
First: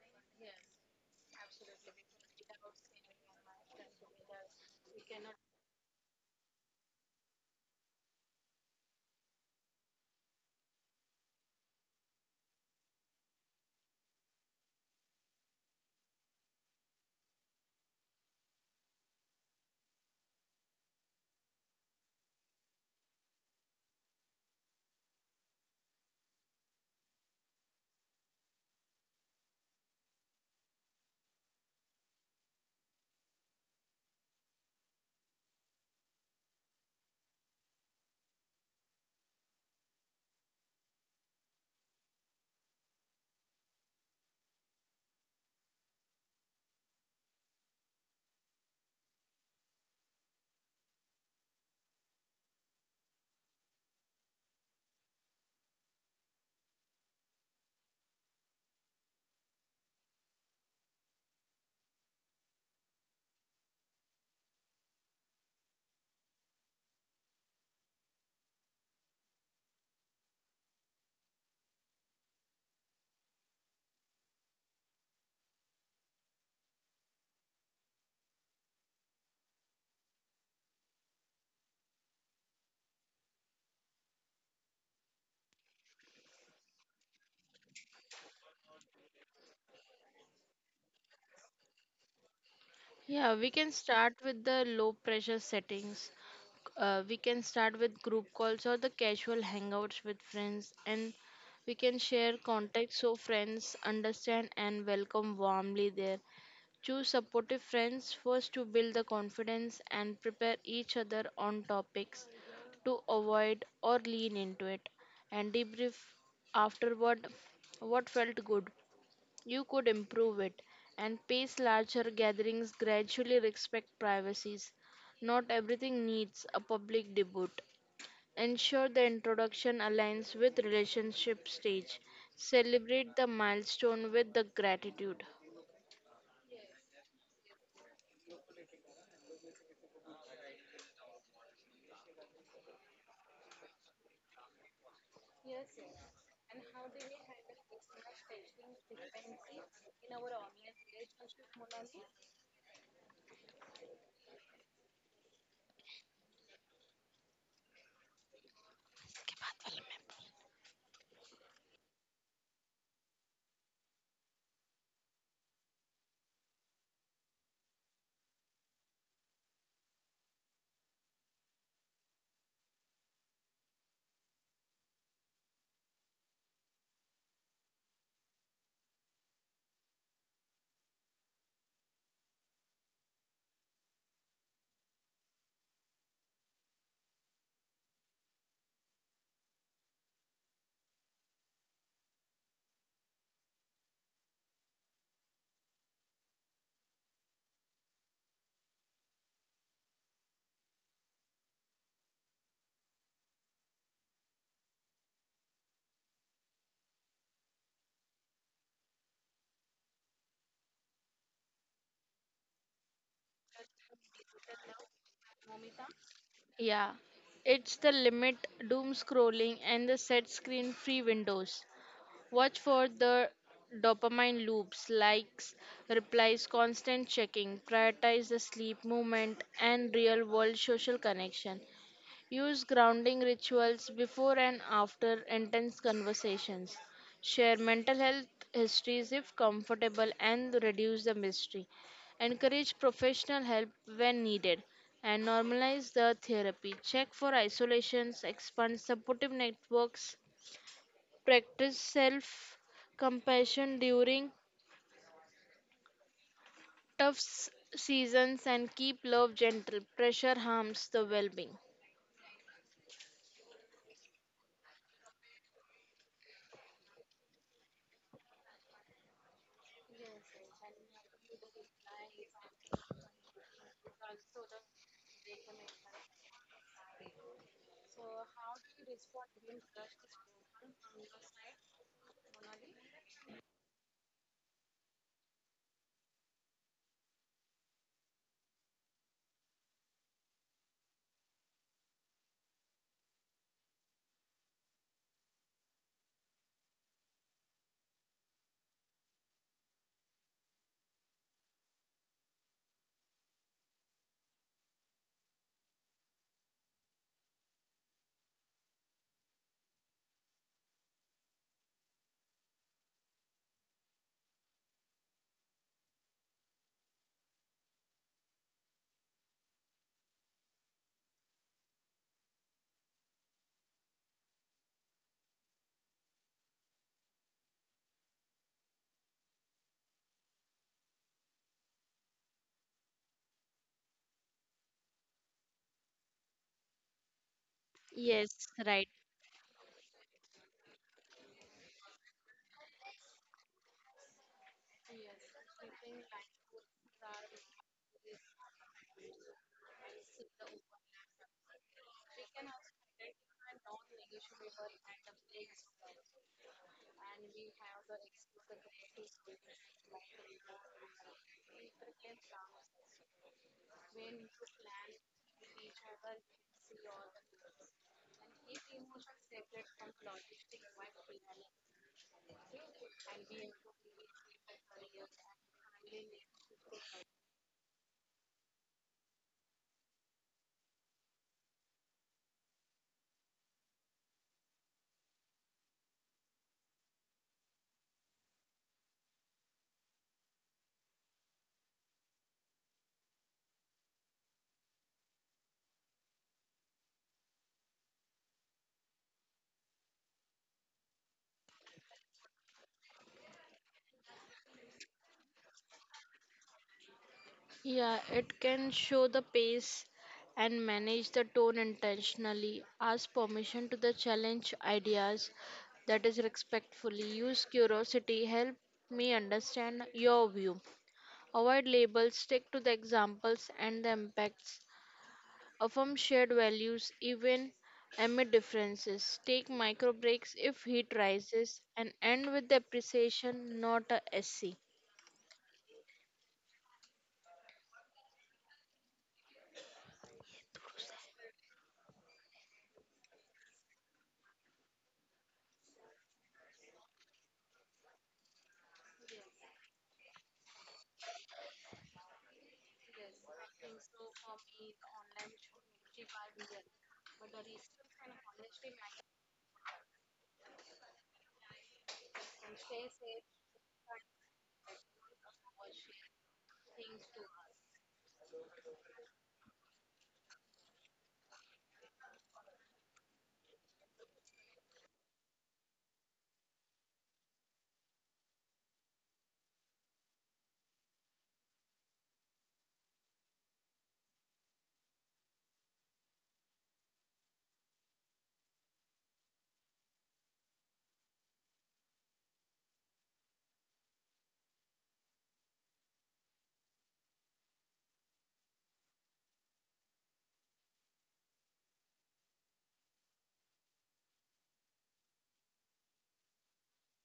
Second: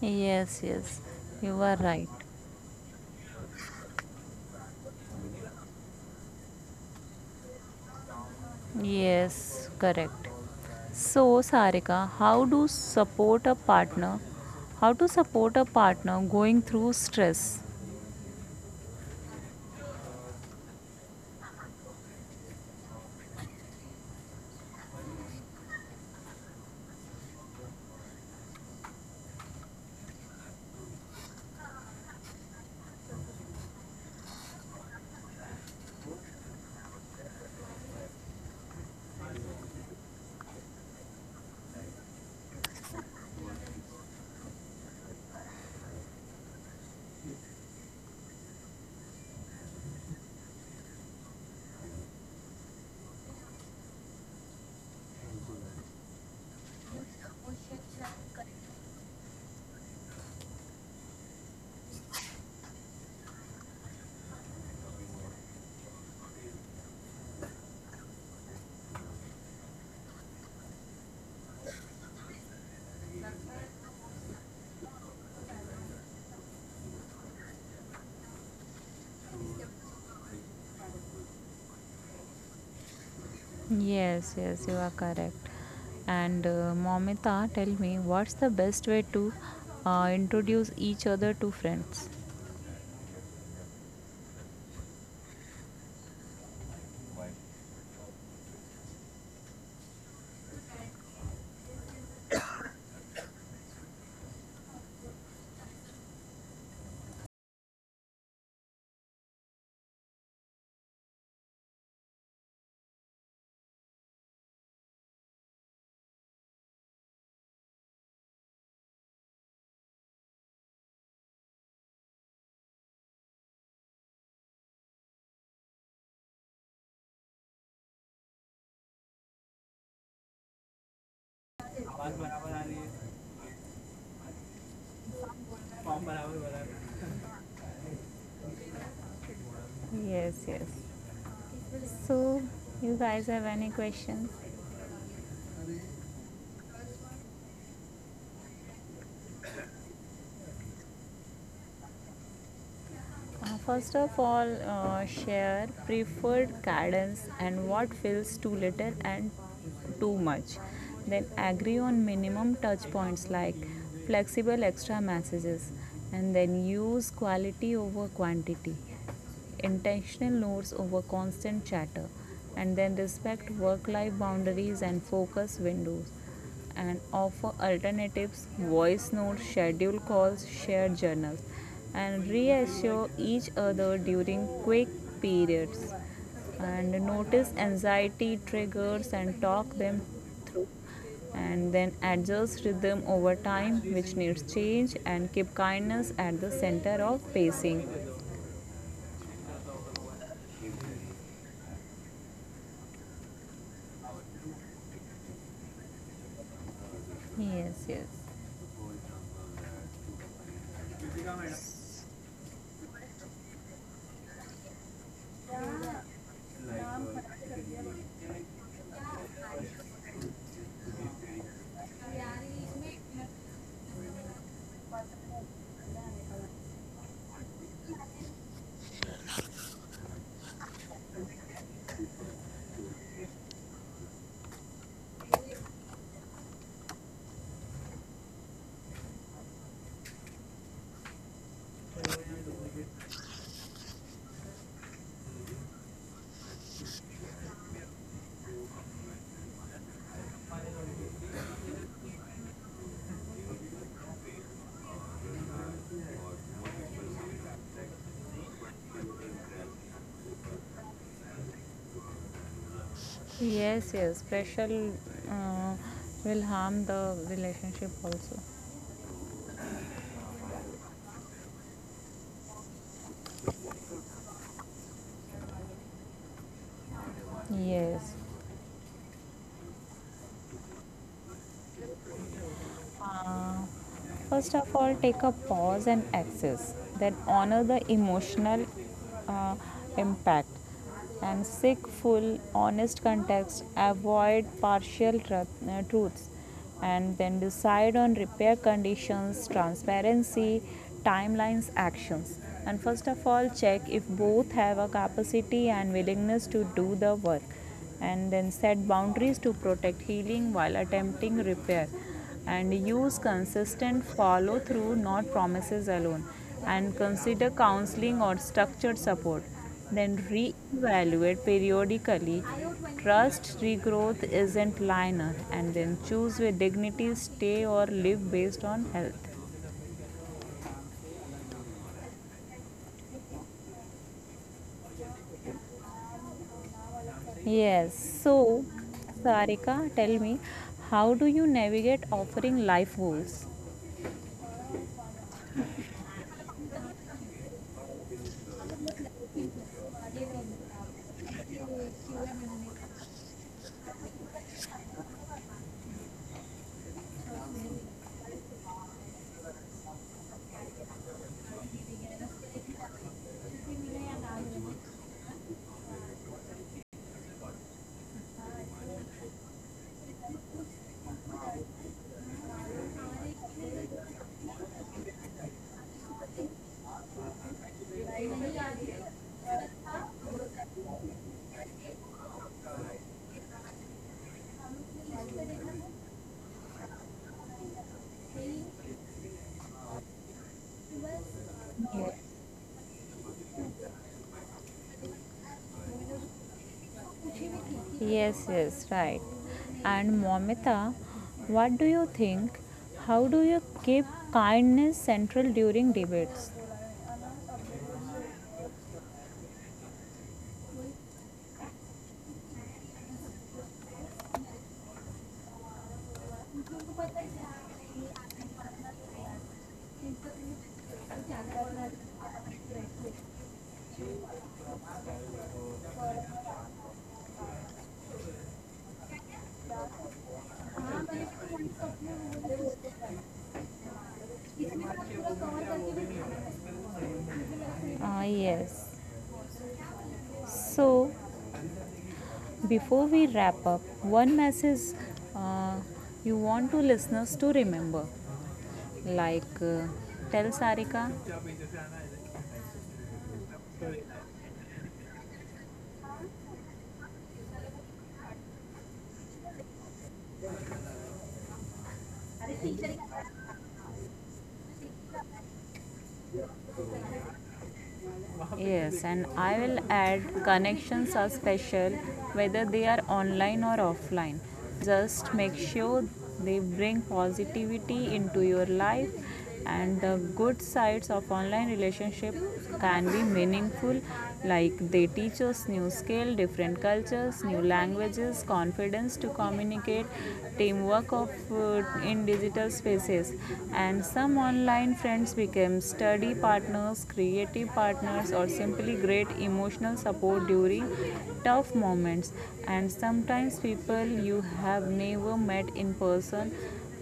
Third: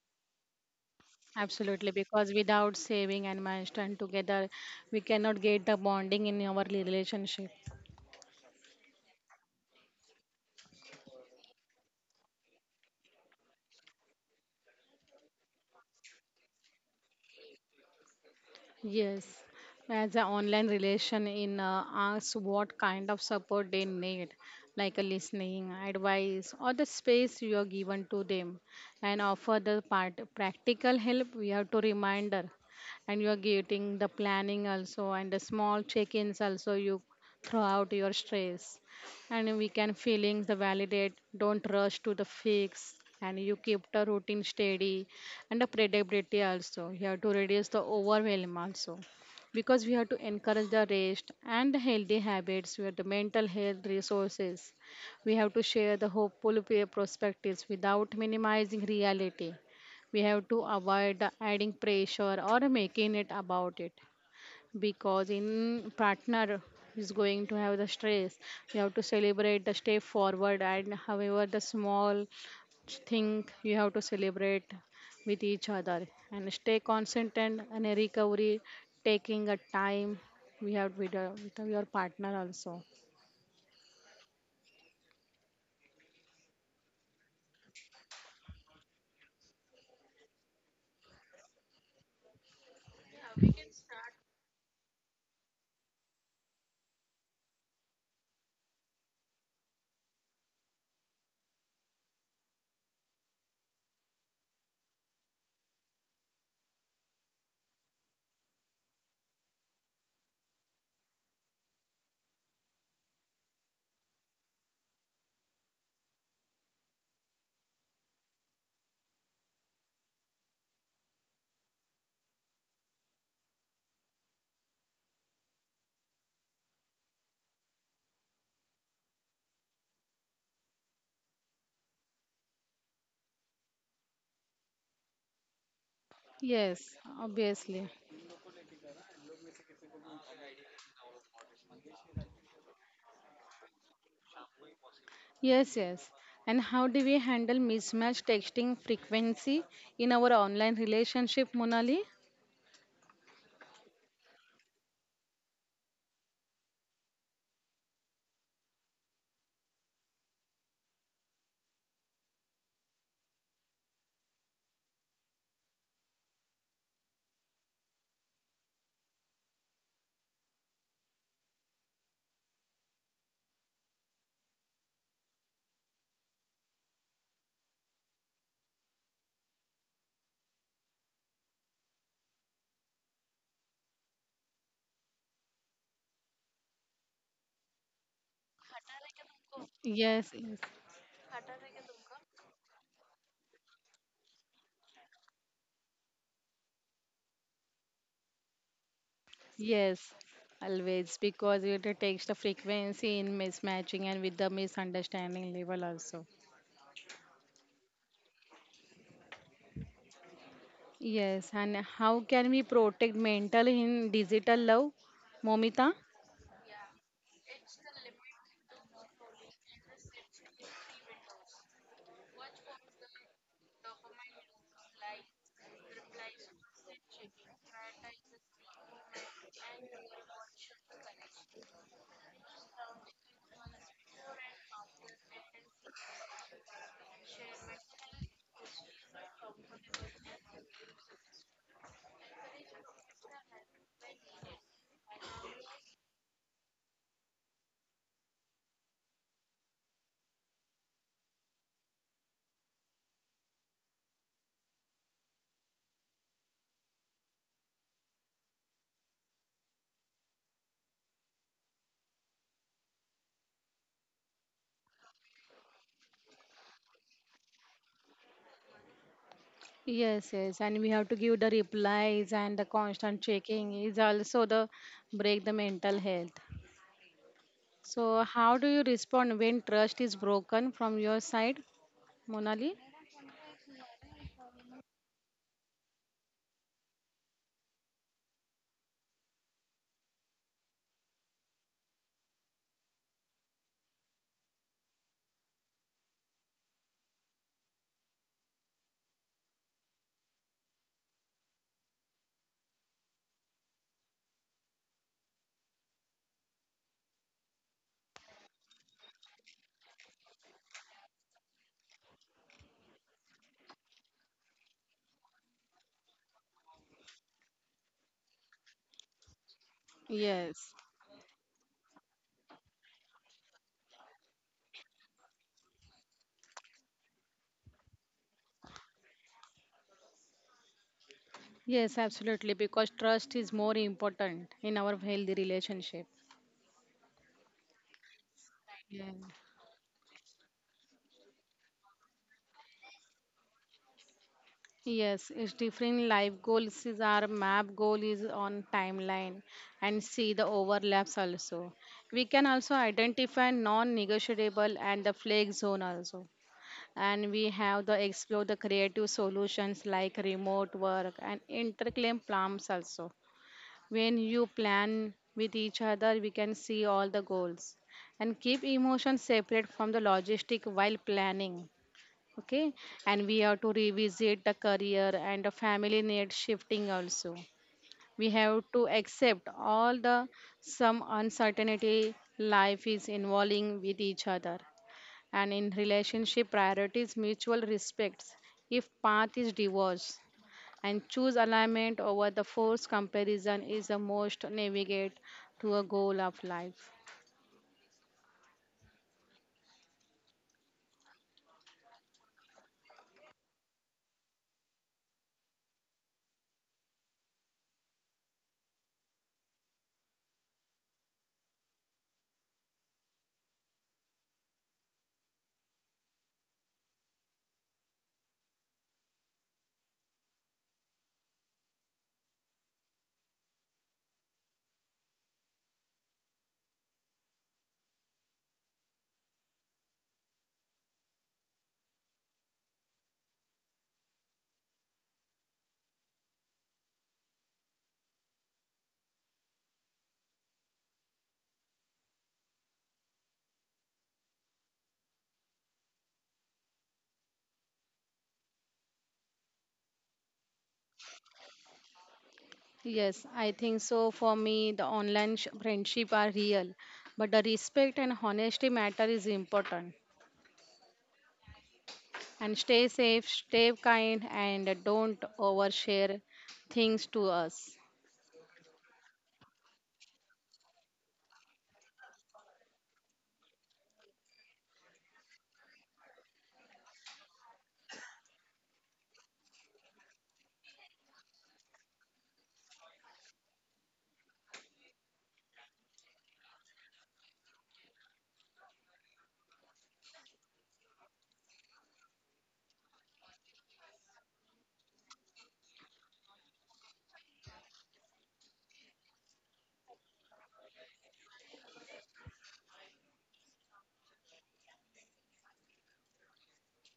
S1: Yes, yes. You are
S3: absolutely.
S1: right.
S3: Because without saving and milestone together, we cannot get the bonding in our relationship.
S1: Yes, correct. So, Sarika, how do support a partner? How to support a partner going through stress?
S3: Yes, as an online relation in asks what kind of support they need, like a listening, advice, or the space you are given to them, and offer the part practical help. We have to reminder, and you are getting the planning also and the small check-ins also. You throw out your stress, and we can feelings the validate, don't rush to the fix, and you keep the routine steady, and the predictability also you have to reduce the overwhelm also, because we have to encourage the rest and the healthy habits, we have the mental health resources, we have to share the hopeful peer perspectives without minimizing reality. We have to avoid the adding pressure or making it about it, because in partner is going to have the stress, you have to celebrate the step forward and however the small thing, you have to celebrate with each other and stay consistent, and a recovery taking a time we have with your partner also.
S1: Yes, yes, you are correct. And Momita, tell me, what's the best way to introduce each other to friends?
S2: Yeah, we can start with the low pressure settings. We can start with group calls or the casual hangouts with friends, and we can share contacts so friends understand and welcome warmly there. Choose supportive friends first to build the confidence and prepare each other on topics to avoid or lean into it and debrief afterward what felt good you could improve it and pace larger gatherings gradually respect privacies. Not everything needs a public debut. Ensure the introduction aligns with relationship stage. Celebrate the milestone with the gratitude.
S3: Yes, obviously.
S1: Yes, yes. So, you guys have any questions?
S3: Yes, yes, and how do we handle mismatch texting frequency in our online relationship, Monali?
S1: First of all, share preferred guidance and what feels too little and too much. Then agree on minimum touch points like flexible extra messages, and then use quality over quantity, intentional notes over constant chatter, and then respect work life boundaries and focus windows, and offer alternatives, voice notes, schedule calls, share journals, and reassure each other during quick periods. And notice anxiety triggers and talk them
S3: Yes, yes.
S1: through, and then adjust rhythm over time which needs change, and keep kindness at the center of pacing.
S3: Yes, always, because it takes the frequency in mismatching and with the misunderstanding level also.
S1: Yes, yes.
S3: Yes, and how can we protect mental in digital love, Momita?
S2: Yeah, it's the limit, doom scrolling, and the set screen free windows. Watch for the dopamine loops, likes, replies, constant checking. Prioritize the sleep, movement, and real world social connection. Use grounding rituals before and after intense conversations. Share mental health histories if comfortable and reduce the mystery. Encourage professional help when needed and normalize the therapy. Check for isolations, expand supportive networks, practice self compassion during tough s- seasons and keep love gentle. Pressure harms the well being.
S1: Yes, yes. Pressure uh, will harm the relationship also.
S3: Yes, yes, and we have to give the replies and the constant checking is also the break the mental health.
S1: Yes.
S3: So how do you respond when trust is broken from your side, Monali?
S1: Uh, First of all, take a pause and access, then honor the emotional uh, impact, and seek full, honest context, avoid truths, and then decide on repair conditions, transparency, timelines, actions. And first of all, check if both have a capacity and willingness to do the work, and then set boundaries to protect healing while attempting repair, and use consistent follow through, not promises alone. And consider counseling or structured support. Then
S3: Yes.
S1: reevaluate periodically. Trust regrowth isn't linear, and then choose with dignity, stay or live based on health.
S3: Yes, absolutely, because trust is more important in our healthy relationship.
S1: Yes.
S2: Yes,
S1: So,
S2: right.
S3: Yeah.
S1: Sarika, tell me, how do you navigate offering life goals?
S3: Yes, it's different life goals is our map goal is on timeline, and see the overlaps also. We can also identify non-negotiable and the flake zone also. And we have the explore the creative solutions like remote work and interclaim plans also. When you plan with each other, we can see all the goals and keep emotions separate from the logistic while planning, okay, and we have to revisit the career and the family need shifting also. We have to accept all the some uncertainty, life is involving with each other, and in relationship priorities mutual respects, if path is divorce and choose alignment
S1: Yes.
S3: over the forced comparison is the most navigate to a goal of life.
S1: Yes, yes, right. And Momita, what do you think? How do you keep kindness central during debates?
S2: Yeah, it can show the pace and manage the tone intentionally. Ask permission to the challenge ideas that is respectfully. Use curiosity, help me understand your view. Avoid labels, stick to the examples and the impacts. Affirm shared values even amid differences, take micro breaks if heat rises, and end with the appreciation, not a SC.
S1: Ah, yes. So, before we wrap up, one message uh, you want to listeners to remember, like tell Sarika.
S3: Yes, I think so. For me, the friendship are real, but the respect and honesty matter is important. And stay safe, stay kind, and don't overshare things to us.
S1: Yes, and I will add, connections are special whether they are online or offline. Just make sure they bring positivity into your life, and the good sides of online relationship can be meaningful, like they teach us new skill, different cultures, new languages, confidence to communicate, teamwork of in digital spaces, and some Online friends became study partners, creative partners, or simply great emotional support during tough moments. And sometimes people you have never met in person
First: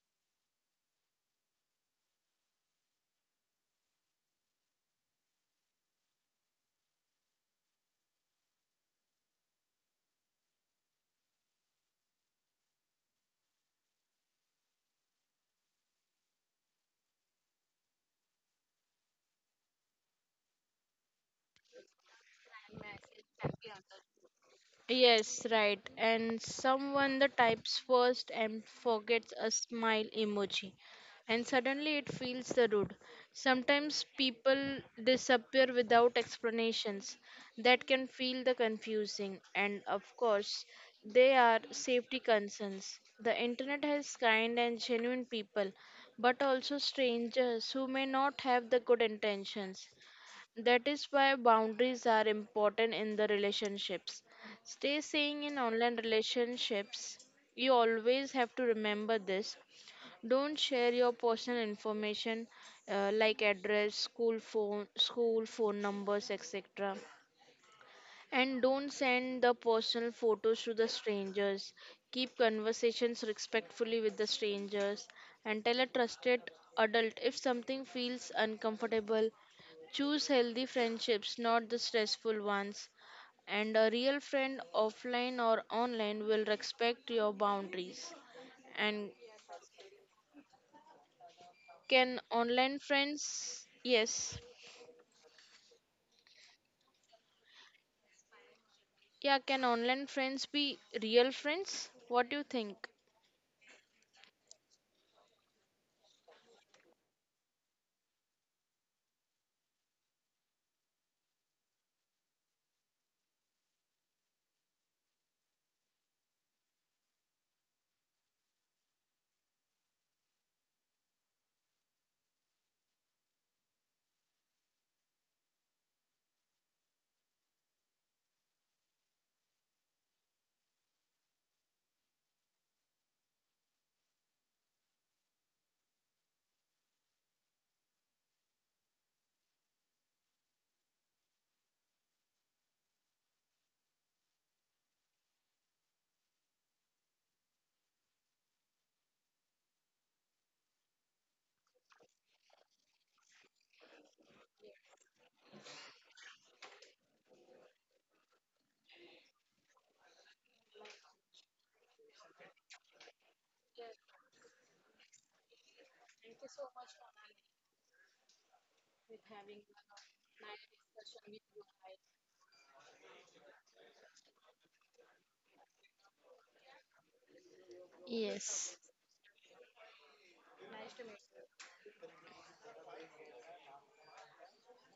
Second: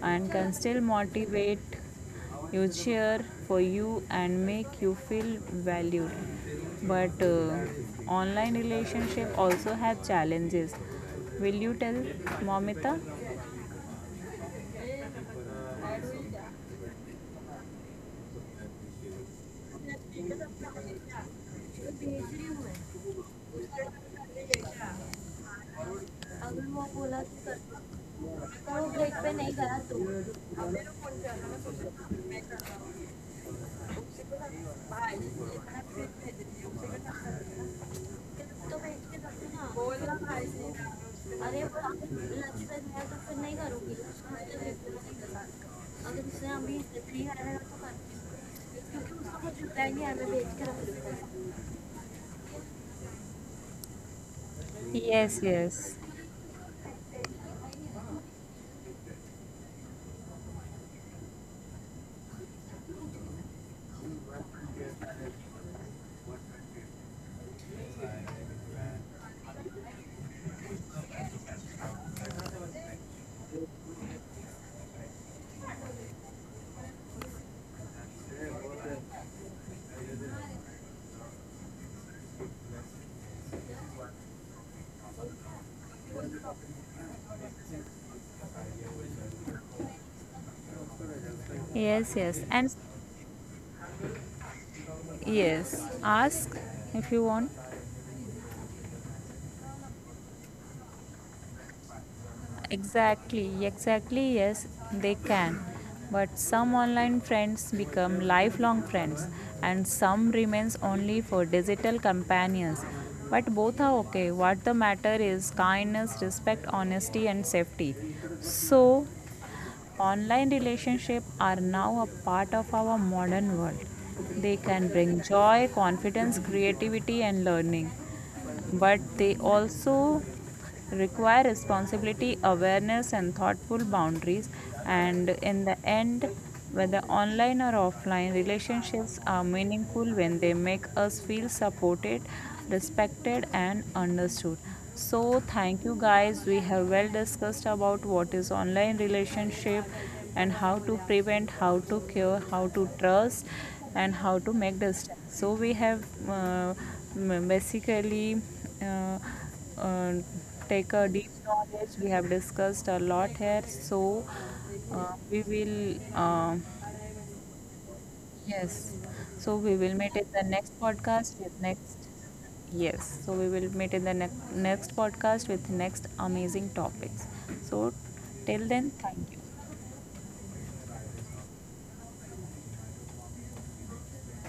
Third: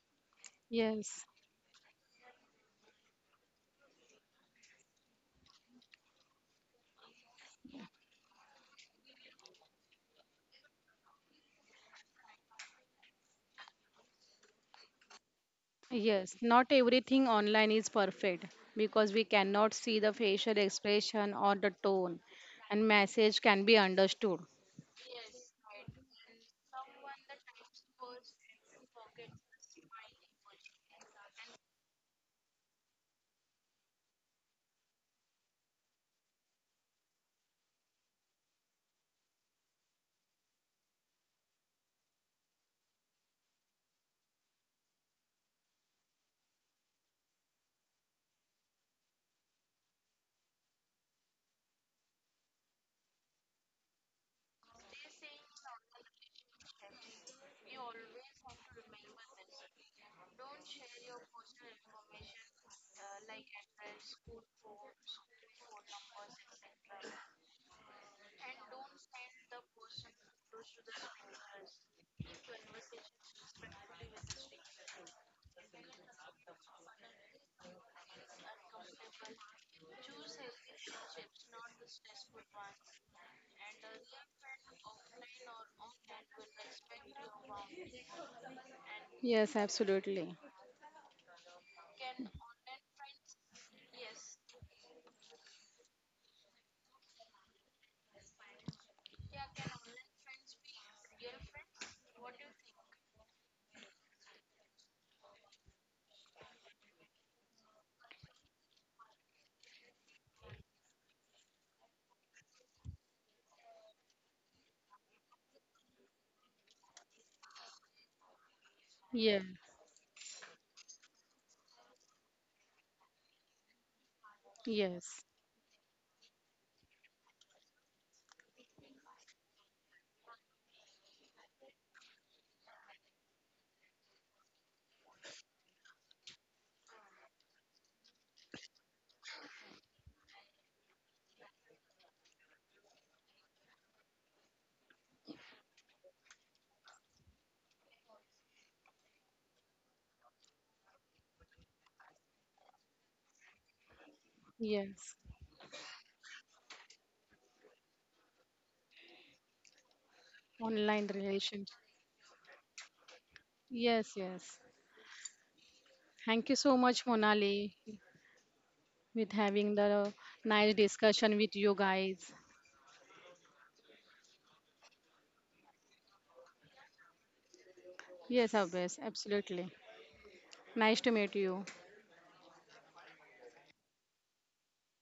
S1: and can still
S3: Yes,
S1: motivate you, cheer for you, and make you feel valued. But online relationship also have challenges. Will you tell, Momita?
S3: yes. Not everything online is perfect, because we cannot see the facial expression or the tone, and message can be understood.
S2: Yes, right. And someone that types first and forgets a smile emoji. And suddenly it feels the rude. Sometimes people disappear without explanations. That can feel the confusing. And of course, they are safety concerns. The internet has kind and genuine people, but also strangers who may not have the good intentions. That is why boundaries are important in the relationships. Stay saying
S1: Yes,
S2: in online
S1: yes.
S2: relationships, you always have to remember this. Don't share your personal information like address, school phone numbers, etc. And don't send the personal photos to the strangers. Keep conversations respectfully with the strangers and tell a trusted adult if something feels uncomfortable. Choose healthy friendships, not the stressful ones. And a real friend, offline or online, will respect your boundaries. And
S3: Yes, absolutely.
S2: can
S1: Yes, yes. And
S2: online friends, yes,
S1: yes, ask if you want.
S2: yeah, can online friends be real friends? What do you think?
S1: Exactly, exactly, yes, they can. But some online friends become lifelong friends, and some remains only for digital companions. But both are okay. What the matter is kindness, respect, honesty and safety. So
S3: Yeah.
S1: online relationships are now a part of our modern world. They can
S3: Yes.
S1: bring joy, confidence, creativity, and learning. But they also require responsibility, awareness, and thoughtful boundaries, and in the end, whether online or offline, relationships are meaningful when they make us feel supported, respected, and understood. So, thank you guys. We have well discussed about what is online relationship, and how to prevent, how to cure, how to trust, and how to make
S3: Yes.
S1: distance. So, we have basically uh, uh,
S3: Online
S1: take a deep
S3: relationship.
S1: knowledge. We have discussed a lot here.
S3: Yes.
S1: So,
S3: Yes.
S1: uh, we will,
S3: Thank you
S1: uh,
S3: so much, Monali,
S1: yes.
S3: with having
S1: So we
S3: the
S1: will meet in the
S3: nice
S1: next
S3: discussion with
S1: podcast
S3: you
S1: with next.
S3: guys.
S1: Yes. So we will meet in the next podcast with next amazing topics. So
S3: Yes,
S2: Yes.
S1: till
S3: Abes,
S1: then, thank
S3: absolutely.
S1: you.
S3: Nice to meet you.